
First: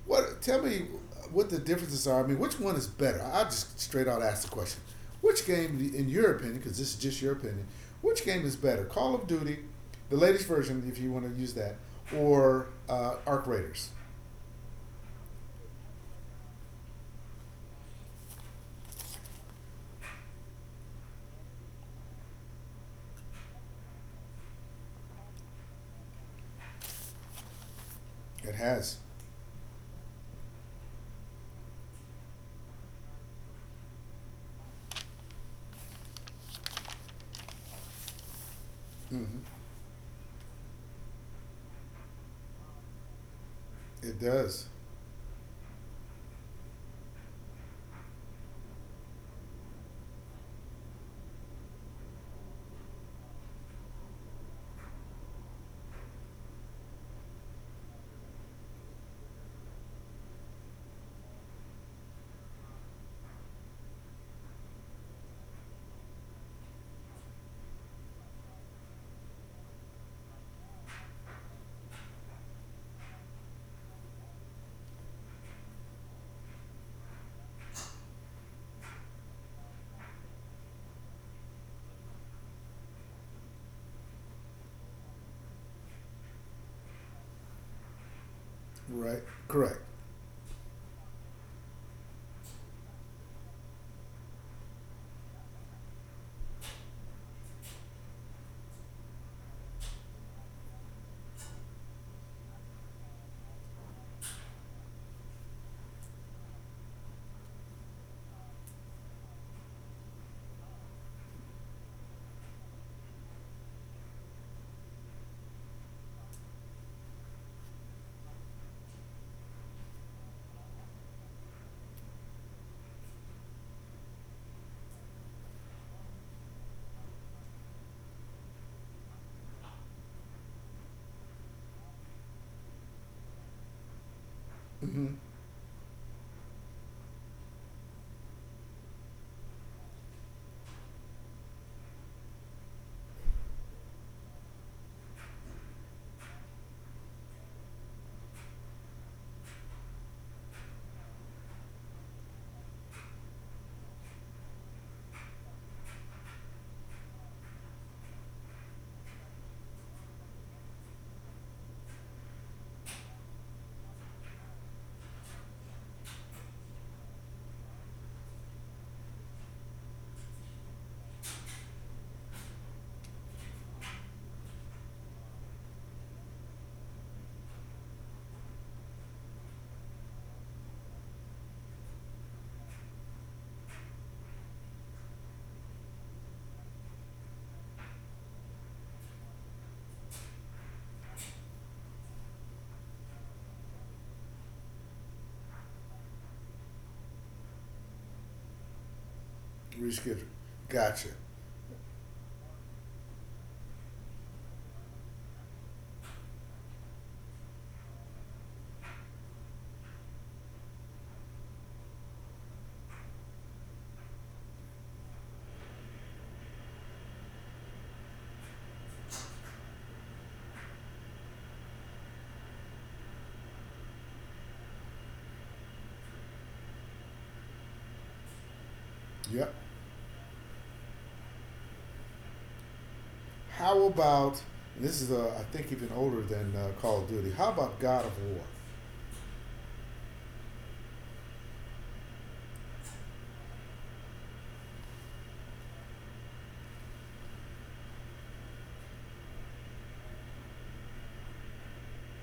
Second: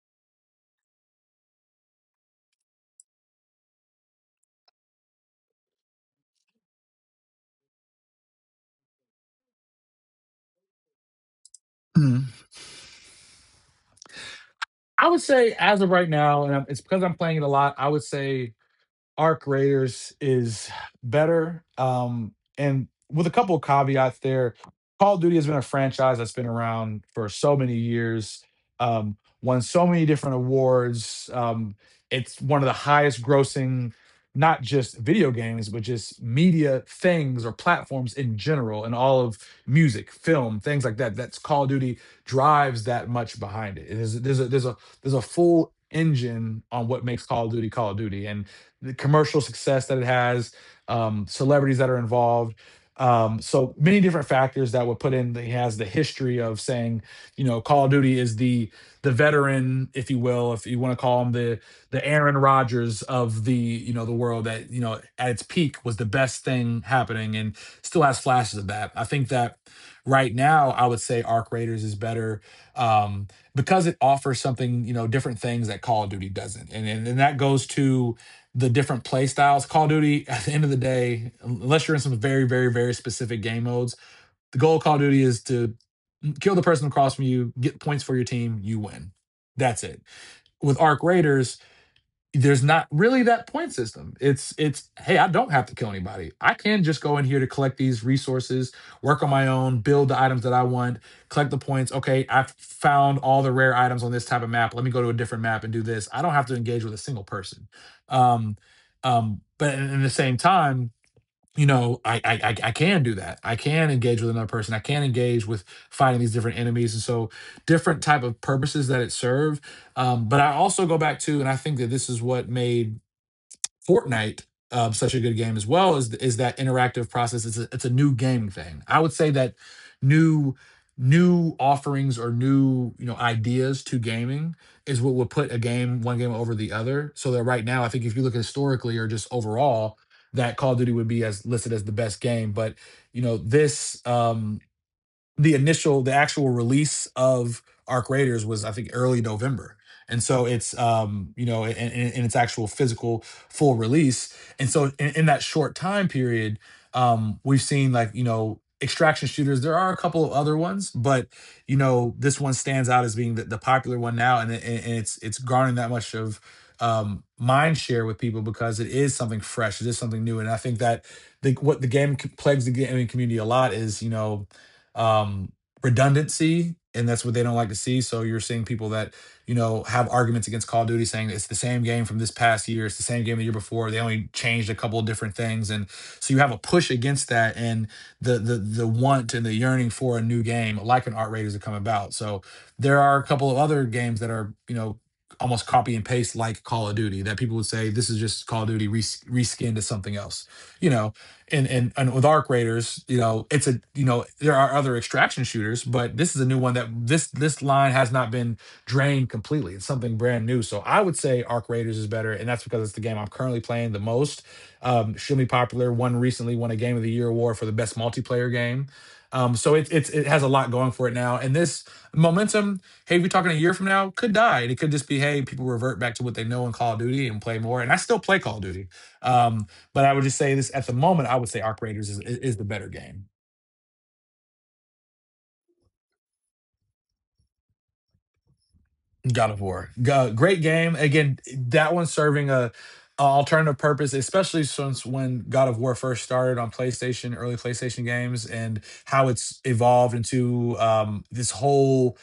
Speaker 1: What? Tell me what the differences are. I mean, which one is better? I'll just straight out ask the question. Which game, in your opinion, because this is just your opinion, which game is better, Call of Duty, the latest version, if you want to use that, or Arc Raiders?
Speaker 2: I would say, as of right now, it's because I'm playing it a lot. I would say Arc Raiders is better. And with a couple of caveats there, Call of Duty has been a franchise that's been around for so many years,
Speaker 1: It has.
Speaker 2: um, won so many different awards. It's one of the highest grossing, not just video games, but just media things or platforms in general, and all of
Speaker 1: Hmm.
Speaker 2: music, film, things like that. That's Call of Duty. Drives that much behind it.
Speaker 1: It
Speaker 2: There's a, there's
Speaker 1: does.
Speaker 2: a, there's a full engine on what makes Call of Duty, and the commercial success that it has, celebrities that are involved. So many different factors that would put in that, he has the history of saying, you know, Call of Duty is the veteran, if you will, if you want to call him the Aaron Rodgers of the, you know, the world that, you know, at its peak was the best thing happening, and still has flashes of that. I think that right now, I would say Arc Raiders is better, um, because it offers something, you know, different things that Call of Duty doesn't. And that goes to the different play styles. Call of Duty, at the end of the day, unless you're in some very, very, very specific game modes, the goal of Call of Duty is to kill the person across from you, get points for your team, you win.
Speaker 1: Right. Correct.
Speaker 2: That's it. With Arc Raiders, there's not really that point system. It's hey, I don't have to kill anybody. I can just go in here to collect these resources, work on my own, build the items that I want, collect the points. Okay, I've found all the rare items on this type of map. Let me go to a different map and do this. I don't have to engage with a single person. Um, but at the same time, I can do that. I can engage with another person. I can engage with fighting these different enemies, and so different type of purposes that it serve. But I also go back to, and I think that this is what made Fortnite, such a good game as well, is that interactive process. It's a new game thing. I would say that new new offerings or new ideas to gaming is
Speaker 1: Hmm.
Speaker 2: what would put a game one game over the other. So that right now, I think if you look historically or just overall, that Call of Duty would be as listed as the best game. But you know this. The initial the actual release of Arc Raiders was, I think, early November. And so it's you know in, in its actual physical full release. And so in, that short time period, we've seen like you know extraction shooters. There are a couple of other ones, but you know this one stands out as being the popular one now, and and it's garnering that much of mind share with people because it is something fresh, it is something new. And I think that what plagues the gaming community a lot is you know um, redundancy, and that's what they don't like to see. So you're seeing people that you know have arguments against Call of Duty, saying it's the same game from this past year, it's the same game the year before. They only changed a couple of different things, and so you have a push against that, and the want and the yearning for a new game, like an Art Raiders, to come about. So there are a couple of other games that are you know almost copy and paste like Call of Duty that people would say this is just Call of Duty reskinned to something
Speaker 1: Reschedule.
Speaker 2: else. You
Speaker 1: Gotcha.
Speaker 2: know, and with Arc Raiders, you know, it's a, you know, there are other extraction shooters, but this is a new one, that this line has not been drained completely. It's something brand new. So I would say Arc Raiders is better, and that's because it's the game I'm currently playing the most. Extremely popular one, recently won a Game of the Year award for the best multiplayer game. So it it has a lot going for it now, and this momentum, hey, if you're talking a year from now, could die, and it could just be, hey, people revert back to what they know in Call of Duty and play more. And I still play Call of Duty.
Speaker 1: Yep.
Speaker 2: Um, but I would just say this at the moment, I would say Arc Raiders is, the better game.
Speaker 1: How about and this is I think even older than Call of Duty. How about God of War?
Speaker 2: God of War, great game. Again, that one serving a alternative purpose, especially since when God of War first started on PlayStation, early PlayStation games, and how it's evolved into this whole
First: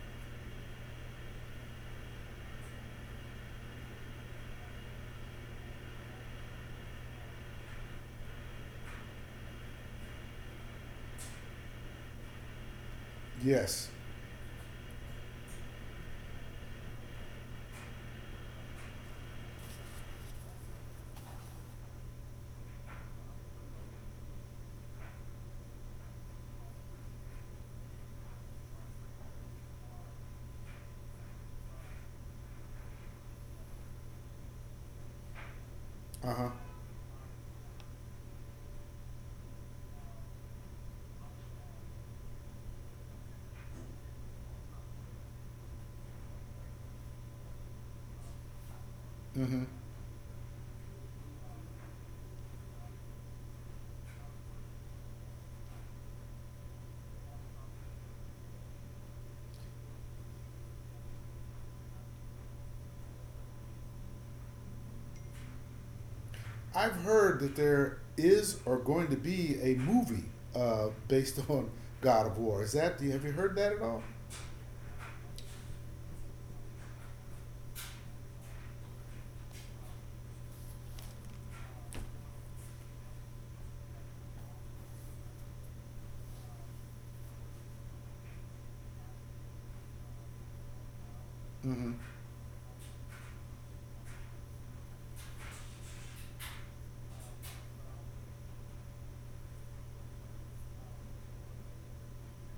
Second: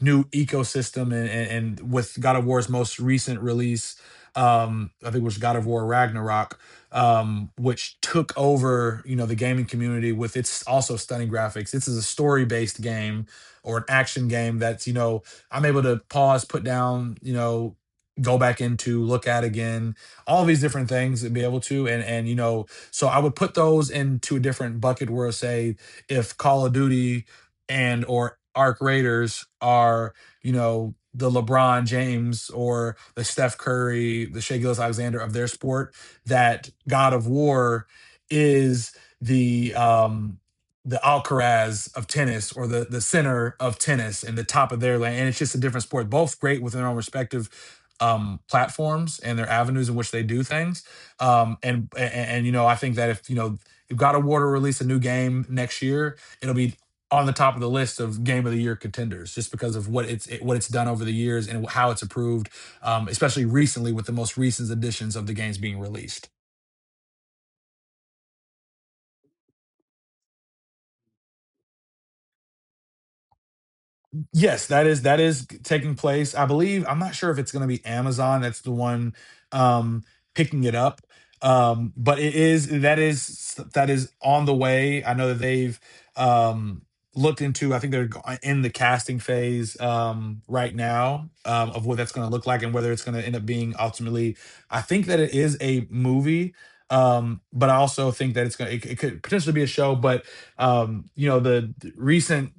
Speaker 2: new ecosystem. And with God of War's most recent release, I think it was God of War Ragnarok, which took over, you know, the gaming community with its also stunning graphics. This is a story-based game or an
Speaker 1: Yes.
Speaker 2: action game that's, you know, I'm able to pause, put down, you know, go back into, look at again, all these different things and be able to. And you know, so I would put those into a different bucket where, say, if Call of Duty and or Arc Raiders are, you know, the LeBron James or the Steph Curry, the Shea Gillis Alexander of their sport,
Speaker 1: Uh huh.
Speaker 2: that God of War is the um the Alcaraz of tennis or the center of tennis and the top of their land. And it's just a different sport, both great within their own respective platforms and their
Speaker 1: Hmm.
Speaker 2: avenues in which they do things. And you know, I think that if you know if God of War to release a new game next year, it'll be on the top of the list of Game of the Year contenders just because of what what it's done over the years and how it's approved. Especially recently with the most recent editions of the games being released.
Speaker 1: I've heard that there is or going to be a movie based on God of War. Is that? Have you heard that at all?
Speaker 2: Yes, that is taking place. I believe, I'm not sure if it's going to be Amazon that's the one um picking it up. But it is, that is on the way. I know that they've um looked into, I think they're in the casting phase right now of
Speaker 1: Hmm.
Speaker 2: what that's going to look like and whether it's going to end up being ultimately, I think that it is a movie, but I also think that it's going to it could potentially be a show. But you know the recent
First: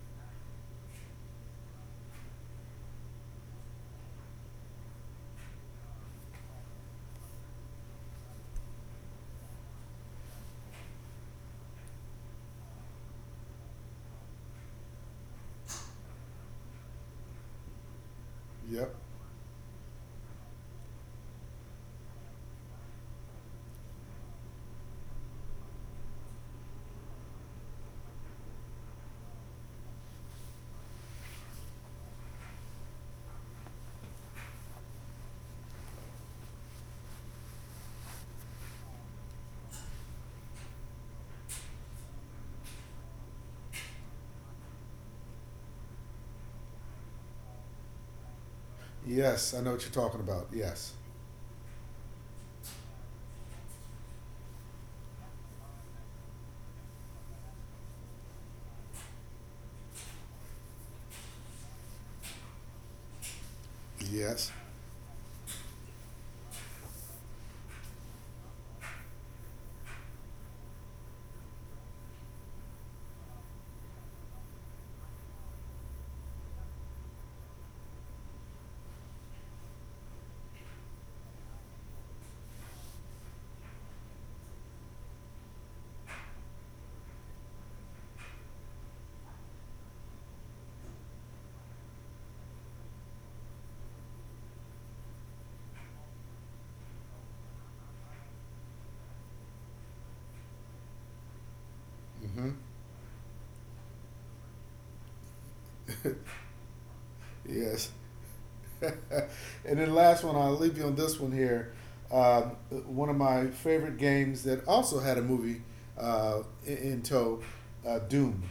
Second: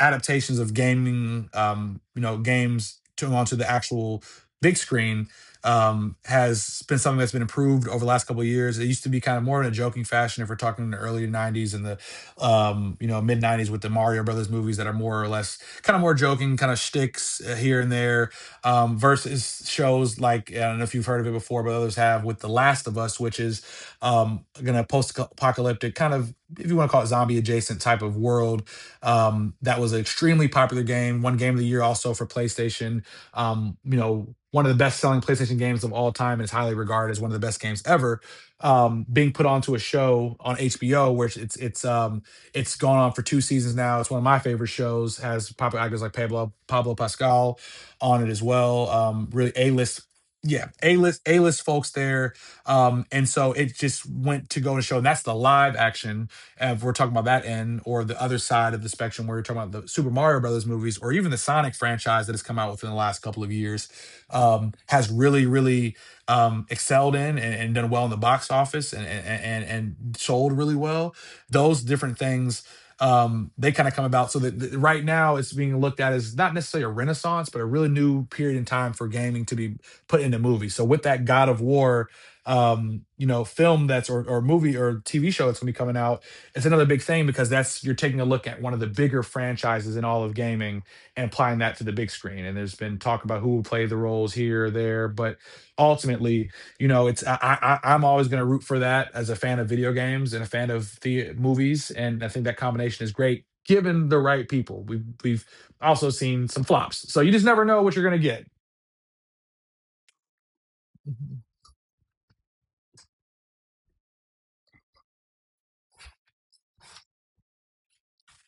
Speaker 2: adaptations of gaming, you know, games to onto the actual big screen, has been something that's been improved over the last couple of years. It used to be kind of more in a joking fashion if we're talking in the early nineties and the you know mid nineties with the Mario Brothers movies that are more or less kind of more joking, kind of shticks, here and there.
Speaker 1: Yep.
Speaker 2: Versus shows like, I don't know if you've heard of it before, but others have, with The Last of Us, which is going to post apocalyptic kind of, if you want to call it, zombie adjacent type of world. That was an extremely popular game, one Game of the Year also for PlayStation. You know, one of the best selling PlayStation games of all time, and is highly regarded as one of the best games ever. Being put onto a show on HBO, where it's gone on for two seasons now. It's one of my favorite shows. Has popular actors like Pablo Pascal on it as well. Really
Speaker 1: Yes, I
Speaker 2: A
Speaker 1: know what you're
Speaker 2: list,
Speaker 1: talking about.
Speaker 2: yeah,
Speaker 1: Yes.
Speaker 2: A list folks there. And so it just went to go to show, and that's the live action. If we're talking about that end or the other side of the spectrum, where you're talking about the Super Mario Brothers movies or even the Sonic franchise that has come out within the last couple of years,
Speaker 1: Yes.
Speaker 2: has really, really excelled in, and done well in the box office, and sold really well. Those different things. They kind of come about so that right now it's being looked at as not necessarily a renaissance, but a really new period in time for gaming to be put into movies. So with that, God of War, you know, film that's, or movie or TV show that's going to be coming out, it's another big thing because that's, you're taking a look at one of the bigger franchises in all of gaming, and applying that to the big screen. And there's been talk about who will play the roles here or there, but ultimately, you know, it's I am always going to root for that as a fan of video games and a fan of the movies. And I think
Speaker 1: Mm-hmm.
Speaker 2: that combination is great given the right people. We've also seen some flops, so you just never know
Speaker 1: yes.
Speaker 2: what you're going to get.
Speaker 1: and then last one, I'll leave you on this one here. Um, one of my favorite games that also had a movie in tow, Doom.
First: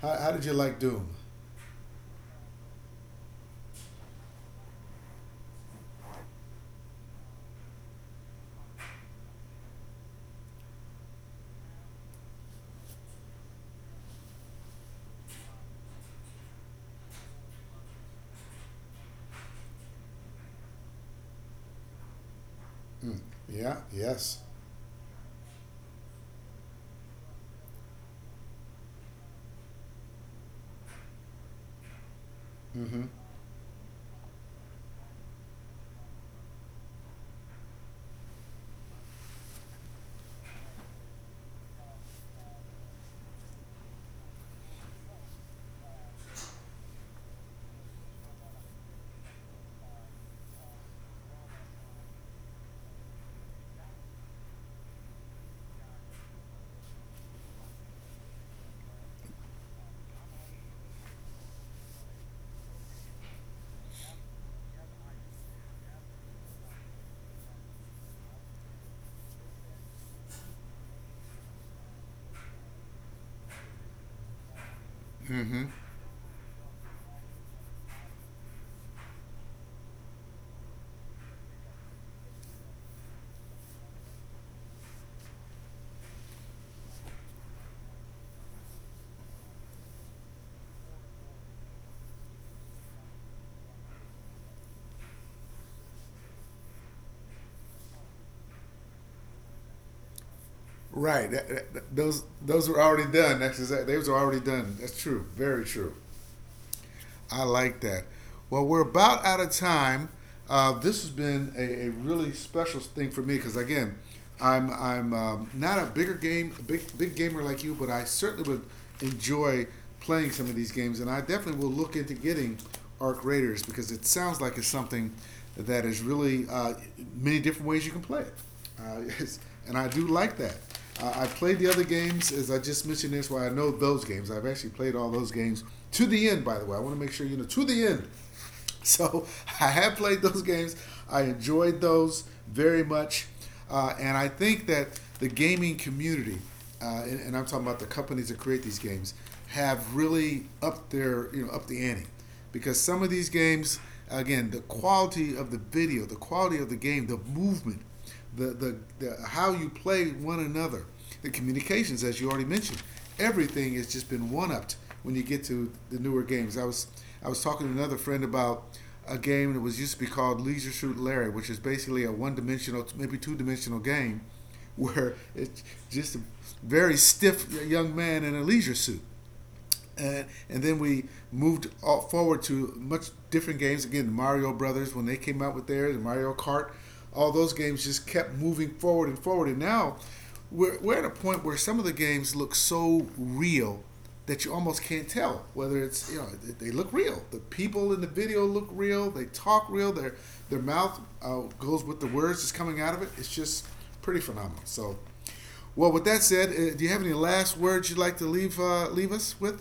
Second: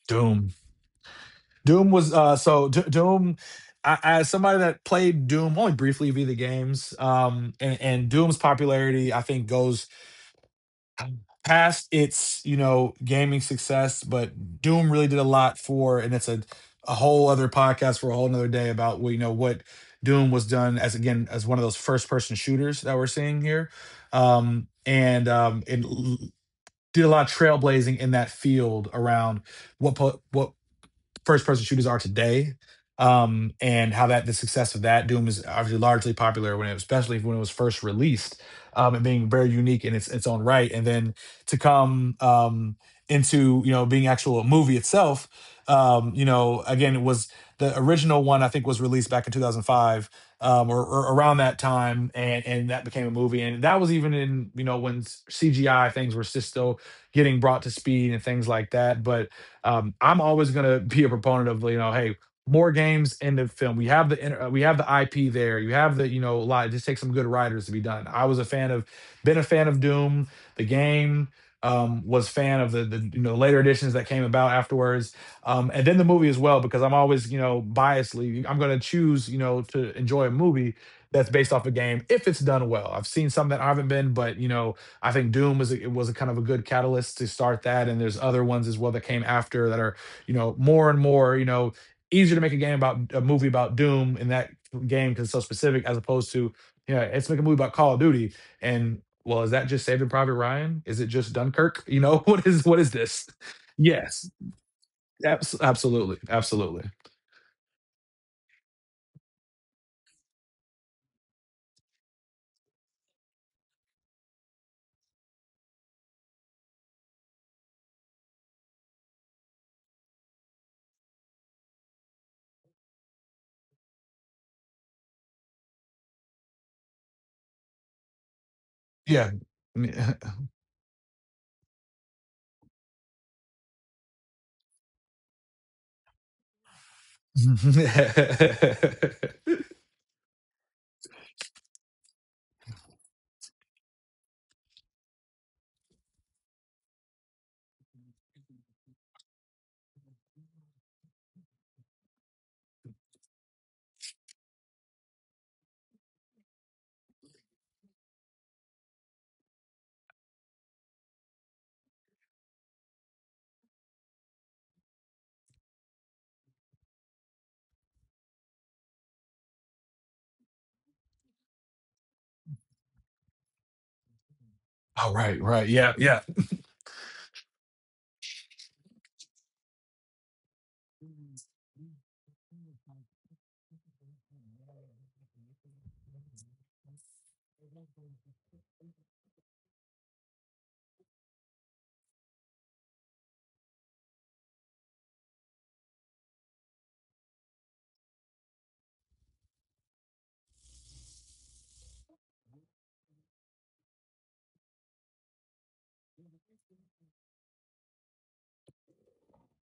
Speaker 1: How did
Speaker 2: Doom.
Speaker 1: you like Doom?
Speaker 2: Doom was Doom, I, as somebody that played Doom only briefly via the games, and Doom's popularity, I think, goes past its you know gaming success. But Doom really did a lot for, and it's a whole other podcast for a whole another day about, well, you know what, Doom was done as, again, as one of those first person shooters that we're
Speaker 1: Mm.
Speaker 2: seeing here.
Speaker 1: Yeah. Yes.
Speaker 2: um and um it l- did a lot of trailblazing in that field around what first person shooters are today.
Speaker 1: Mm-hmm.
Speaker 2: And how that the success of that, Doom is obviously largely popular when it, especially when it was first released, and being very unique in its own right. And then to come into, you know, being actual movie itself. You know, again, it was, the original one I think was released back in 2005, or, around that time, and that became a movie. And that was even in, you know, when CGI things were just still getting brought to speed and things like that. But I'm always going to be a proponent of, you know, hey, more games in the film. We have the we have the IP there. You have the a lot. It just takes some good writers to be done. I was a fan of, been a fan of Doom the game. Was fan of the later editions that came about afterwards,
Speaker 1: Mm-hmm.
Speaker 2: and then the movie as well because I'm always biasly I'm going to choose to enjoy a movie that's based off a game if it's done well. I've seen some that I haven't been, but I think it was a kind of a good catalyst to start that, and there's other ones as well that came after that are more and more, easier to make a game about a movie about Doom in that game because it's so specific as opposed to, let's make a movie about Call of Duty. And well, is that just Saving Private Ryan? Is it just
Speaker 1: Right.
Speaker 2: Dunkirk? What
Speaker 1: Those were
Speaker 2: is
Speaker 1: already
Speaker 2: this?
Speaker 1: done. That's exact. Those were
Speaker 2: Yes,
Speaker 1: already done. That's true. Very true.
Speaker 2: absolutely, absolutely,
Speaker 1: I like that. Well, we're about out of time. This has been a really special thing for me because again, I'm not a big gamer like you, but I certainly would enjoy playing some of these games, and I definitely will look into getting Arc Raiders because it sounds like it's something that is really many different ways you can play it.
Speaker 2: yeah.
Speaker 1: Yes, and I do like that. I played the other games, as I just mentioned. This, why I know those games. I've actually played all those games to the end. By the way, I want to make sure you know to the end. So I have played those games. I enjoyed those very much, and I think that the gaming community, and I'm talking about the companies that create these games, have really upped their you know up the ante, because some of these games, again, the quality of the video, the quality of the game, the movement, the how you play one another, the communications, as you already mentioned. Everything has just been one upped when you get to the newer games. I was talking to another friend about a game that was used to be called Leisure Suit Larry, which is basically a one dimensional, maybe two dimensional game,
Speaker 2: oh
Speaker 1: where
Speaker 2: right,
Speaker 1: it's
Speaker 2: right, yeah,
Speaker 1: just a
Speaker 2: yeah.
Speaker 1: very stiff young man in a leisure suit and then we moved forward to much different games. Again, the Mario Brothers when they came out with theirs, and Mario Kart, all those games just kept moving forward and forward. And now we're at a point where some of the games look so real that you almost can't tell whether it's you know they look real. The people in the video look real. They talk real. Their mouth goes with the words that's coming out of it. It's just pretty phenomenal. So. Well, with that said, do you have any last words you'd like to leave leave us with?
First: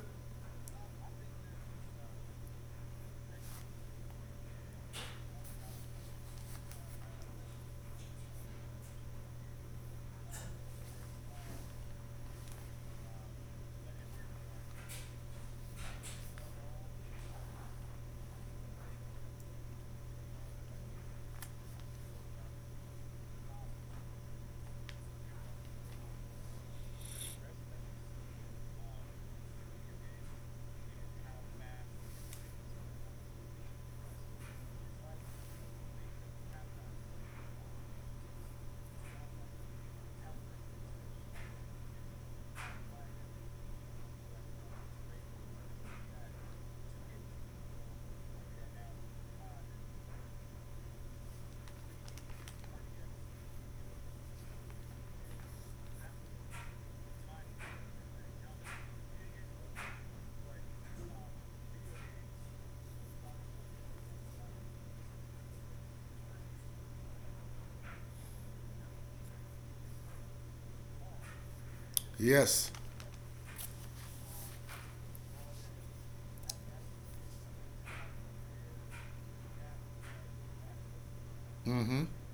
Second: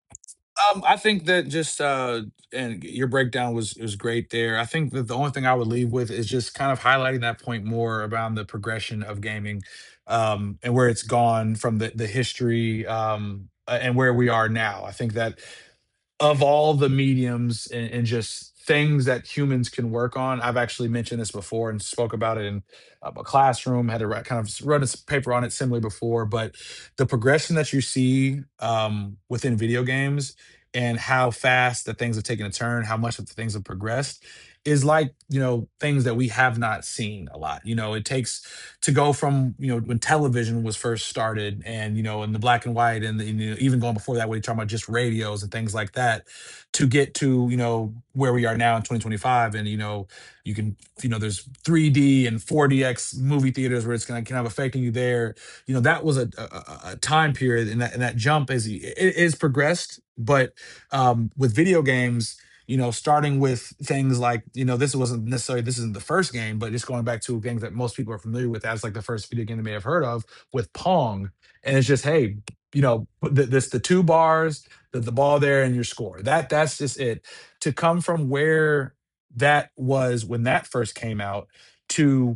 Speaker 2: I think that just and your breakdown was great there. I think that the only thing I would leave with is just kind of highlighting that point more around the progression of gaming, and where it's gone from the history, and where we are now. I think that of all the mediums and just things that humans can work on, I've actually mentioned this before and spoke about it in a classroom. Kind of wrote a paper on it similarly before. But the progression that you see, within video games, and how fast the things have taken a turn, how much of the things have progressed, is like, things that we have not seen a lot. It takes to go from, when television was first started, and, in the black and white, even going before that, we're talking about just radios and things like that, to get to, where we are now in 2025. And you can, there's 3D and 4DX movie theaters where it's gonna kind of affecting you there. That was a time period, and that jump is, it is progressed. But with video games, starting with things like, this wasn't necessarily this isn't the first game, but just going back to things that most people are familiar with, as like the first video game they may have heard of, with Pong. And it's just, hey,
Speaker 1: Yes.
Speaker 2: put the two bars, the ball there, and your score. That's just it. To come from where that was when that first came out,
Speaker 1: Mm-hmm.
Speaker 2: to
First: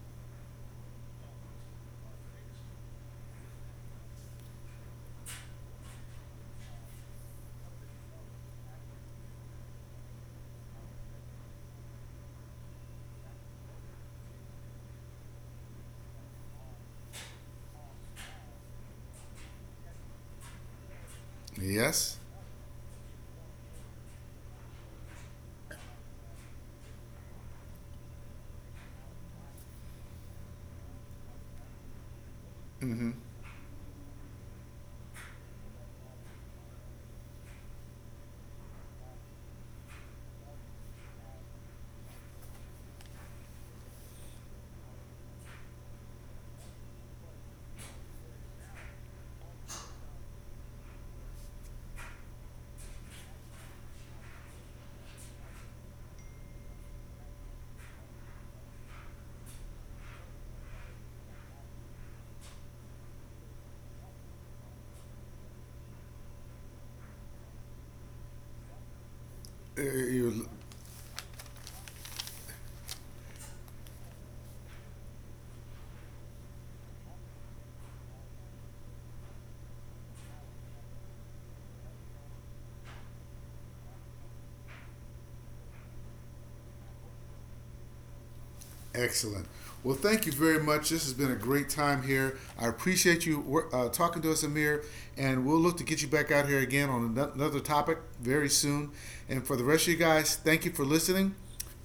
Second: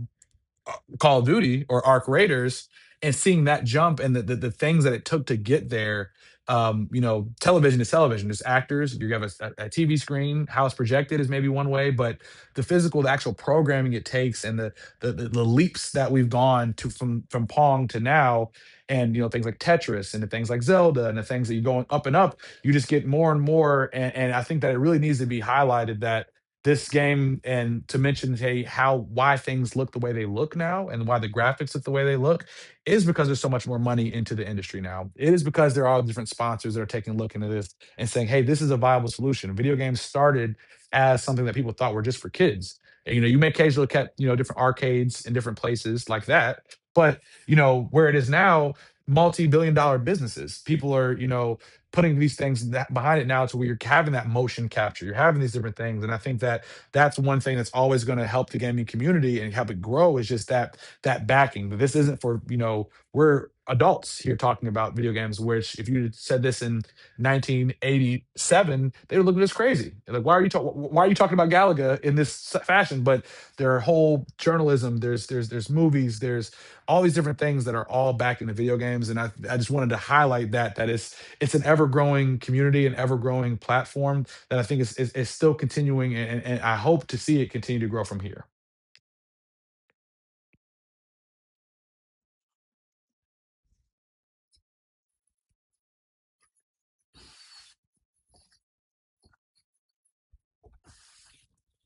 Speaker 2: uh, Call of Duty or Arc Raiders, and seeing that jump, and the things that it took to get there. Television is television. There's actors. You have a TV screen. How it's projected is maybe one way, but the physical, the actual programming it takes, and the leaps that we've gone to, from Pong to now, and things like Tetris, and the things like Zelda, and the things that you're going up and
Speaker 1: Yes.
Speaker 2: up. You just get more and more. And I think that it really needs to be highlighted, that this game, and to mention, hey, how, why things look the way they look now, and why the graphics look the way they look, is because there's so much more money into the industry now. It is because there are different sponsors that are taking a look into this and saying, hey, this is a viable solution. Video games started as something that people thought were just for kids. And, you may occasionally look at, different arcades in different places like that. But where it is now, multi-billion dollar businesses, people are, putting these things that behind it now, to where you're having that motion capture, you're having these different things. And I think that that's one thing that's always going to help the gaming community and help it grow, is just that, that backing. But this isn't for, we're adults here talking about video games, which if you said this in 1987 they would look at us crazy. They're like,
Speaker 1: You're
Speaker 2: why are you talking about galaga in this fashion? But there are whole journalism, there's there's movies, there's all these different things that are all back in the video games. I just wanted to highlight that, that is, it's an ever growing community, an ever growing platform that I think is still continuing. And I hope to see it continue to grow from here.
Speaker 1: excellent. Well, thank you very much. This has been a great time here. I appreciate you talking to us, Amir, and we'll look to get you back out here again on another topic very soon. And for the rest of you guys, thank you for listening.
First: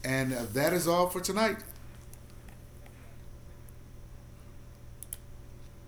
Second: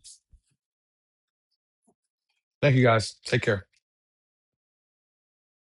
Speaker 1: And that is all for tonight.
Speaker 2: Thank you guys. Take care.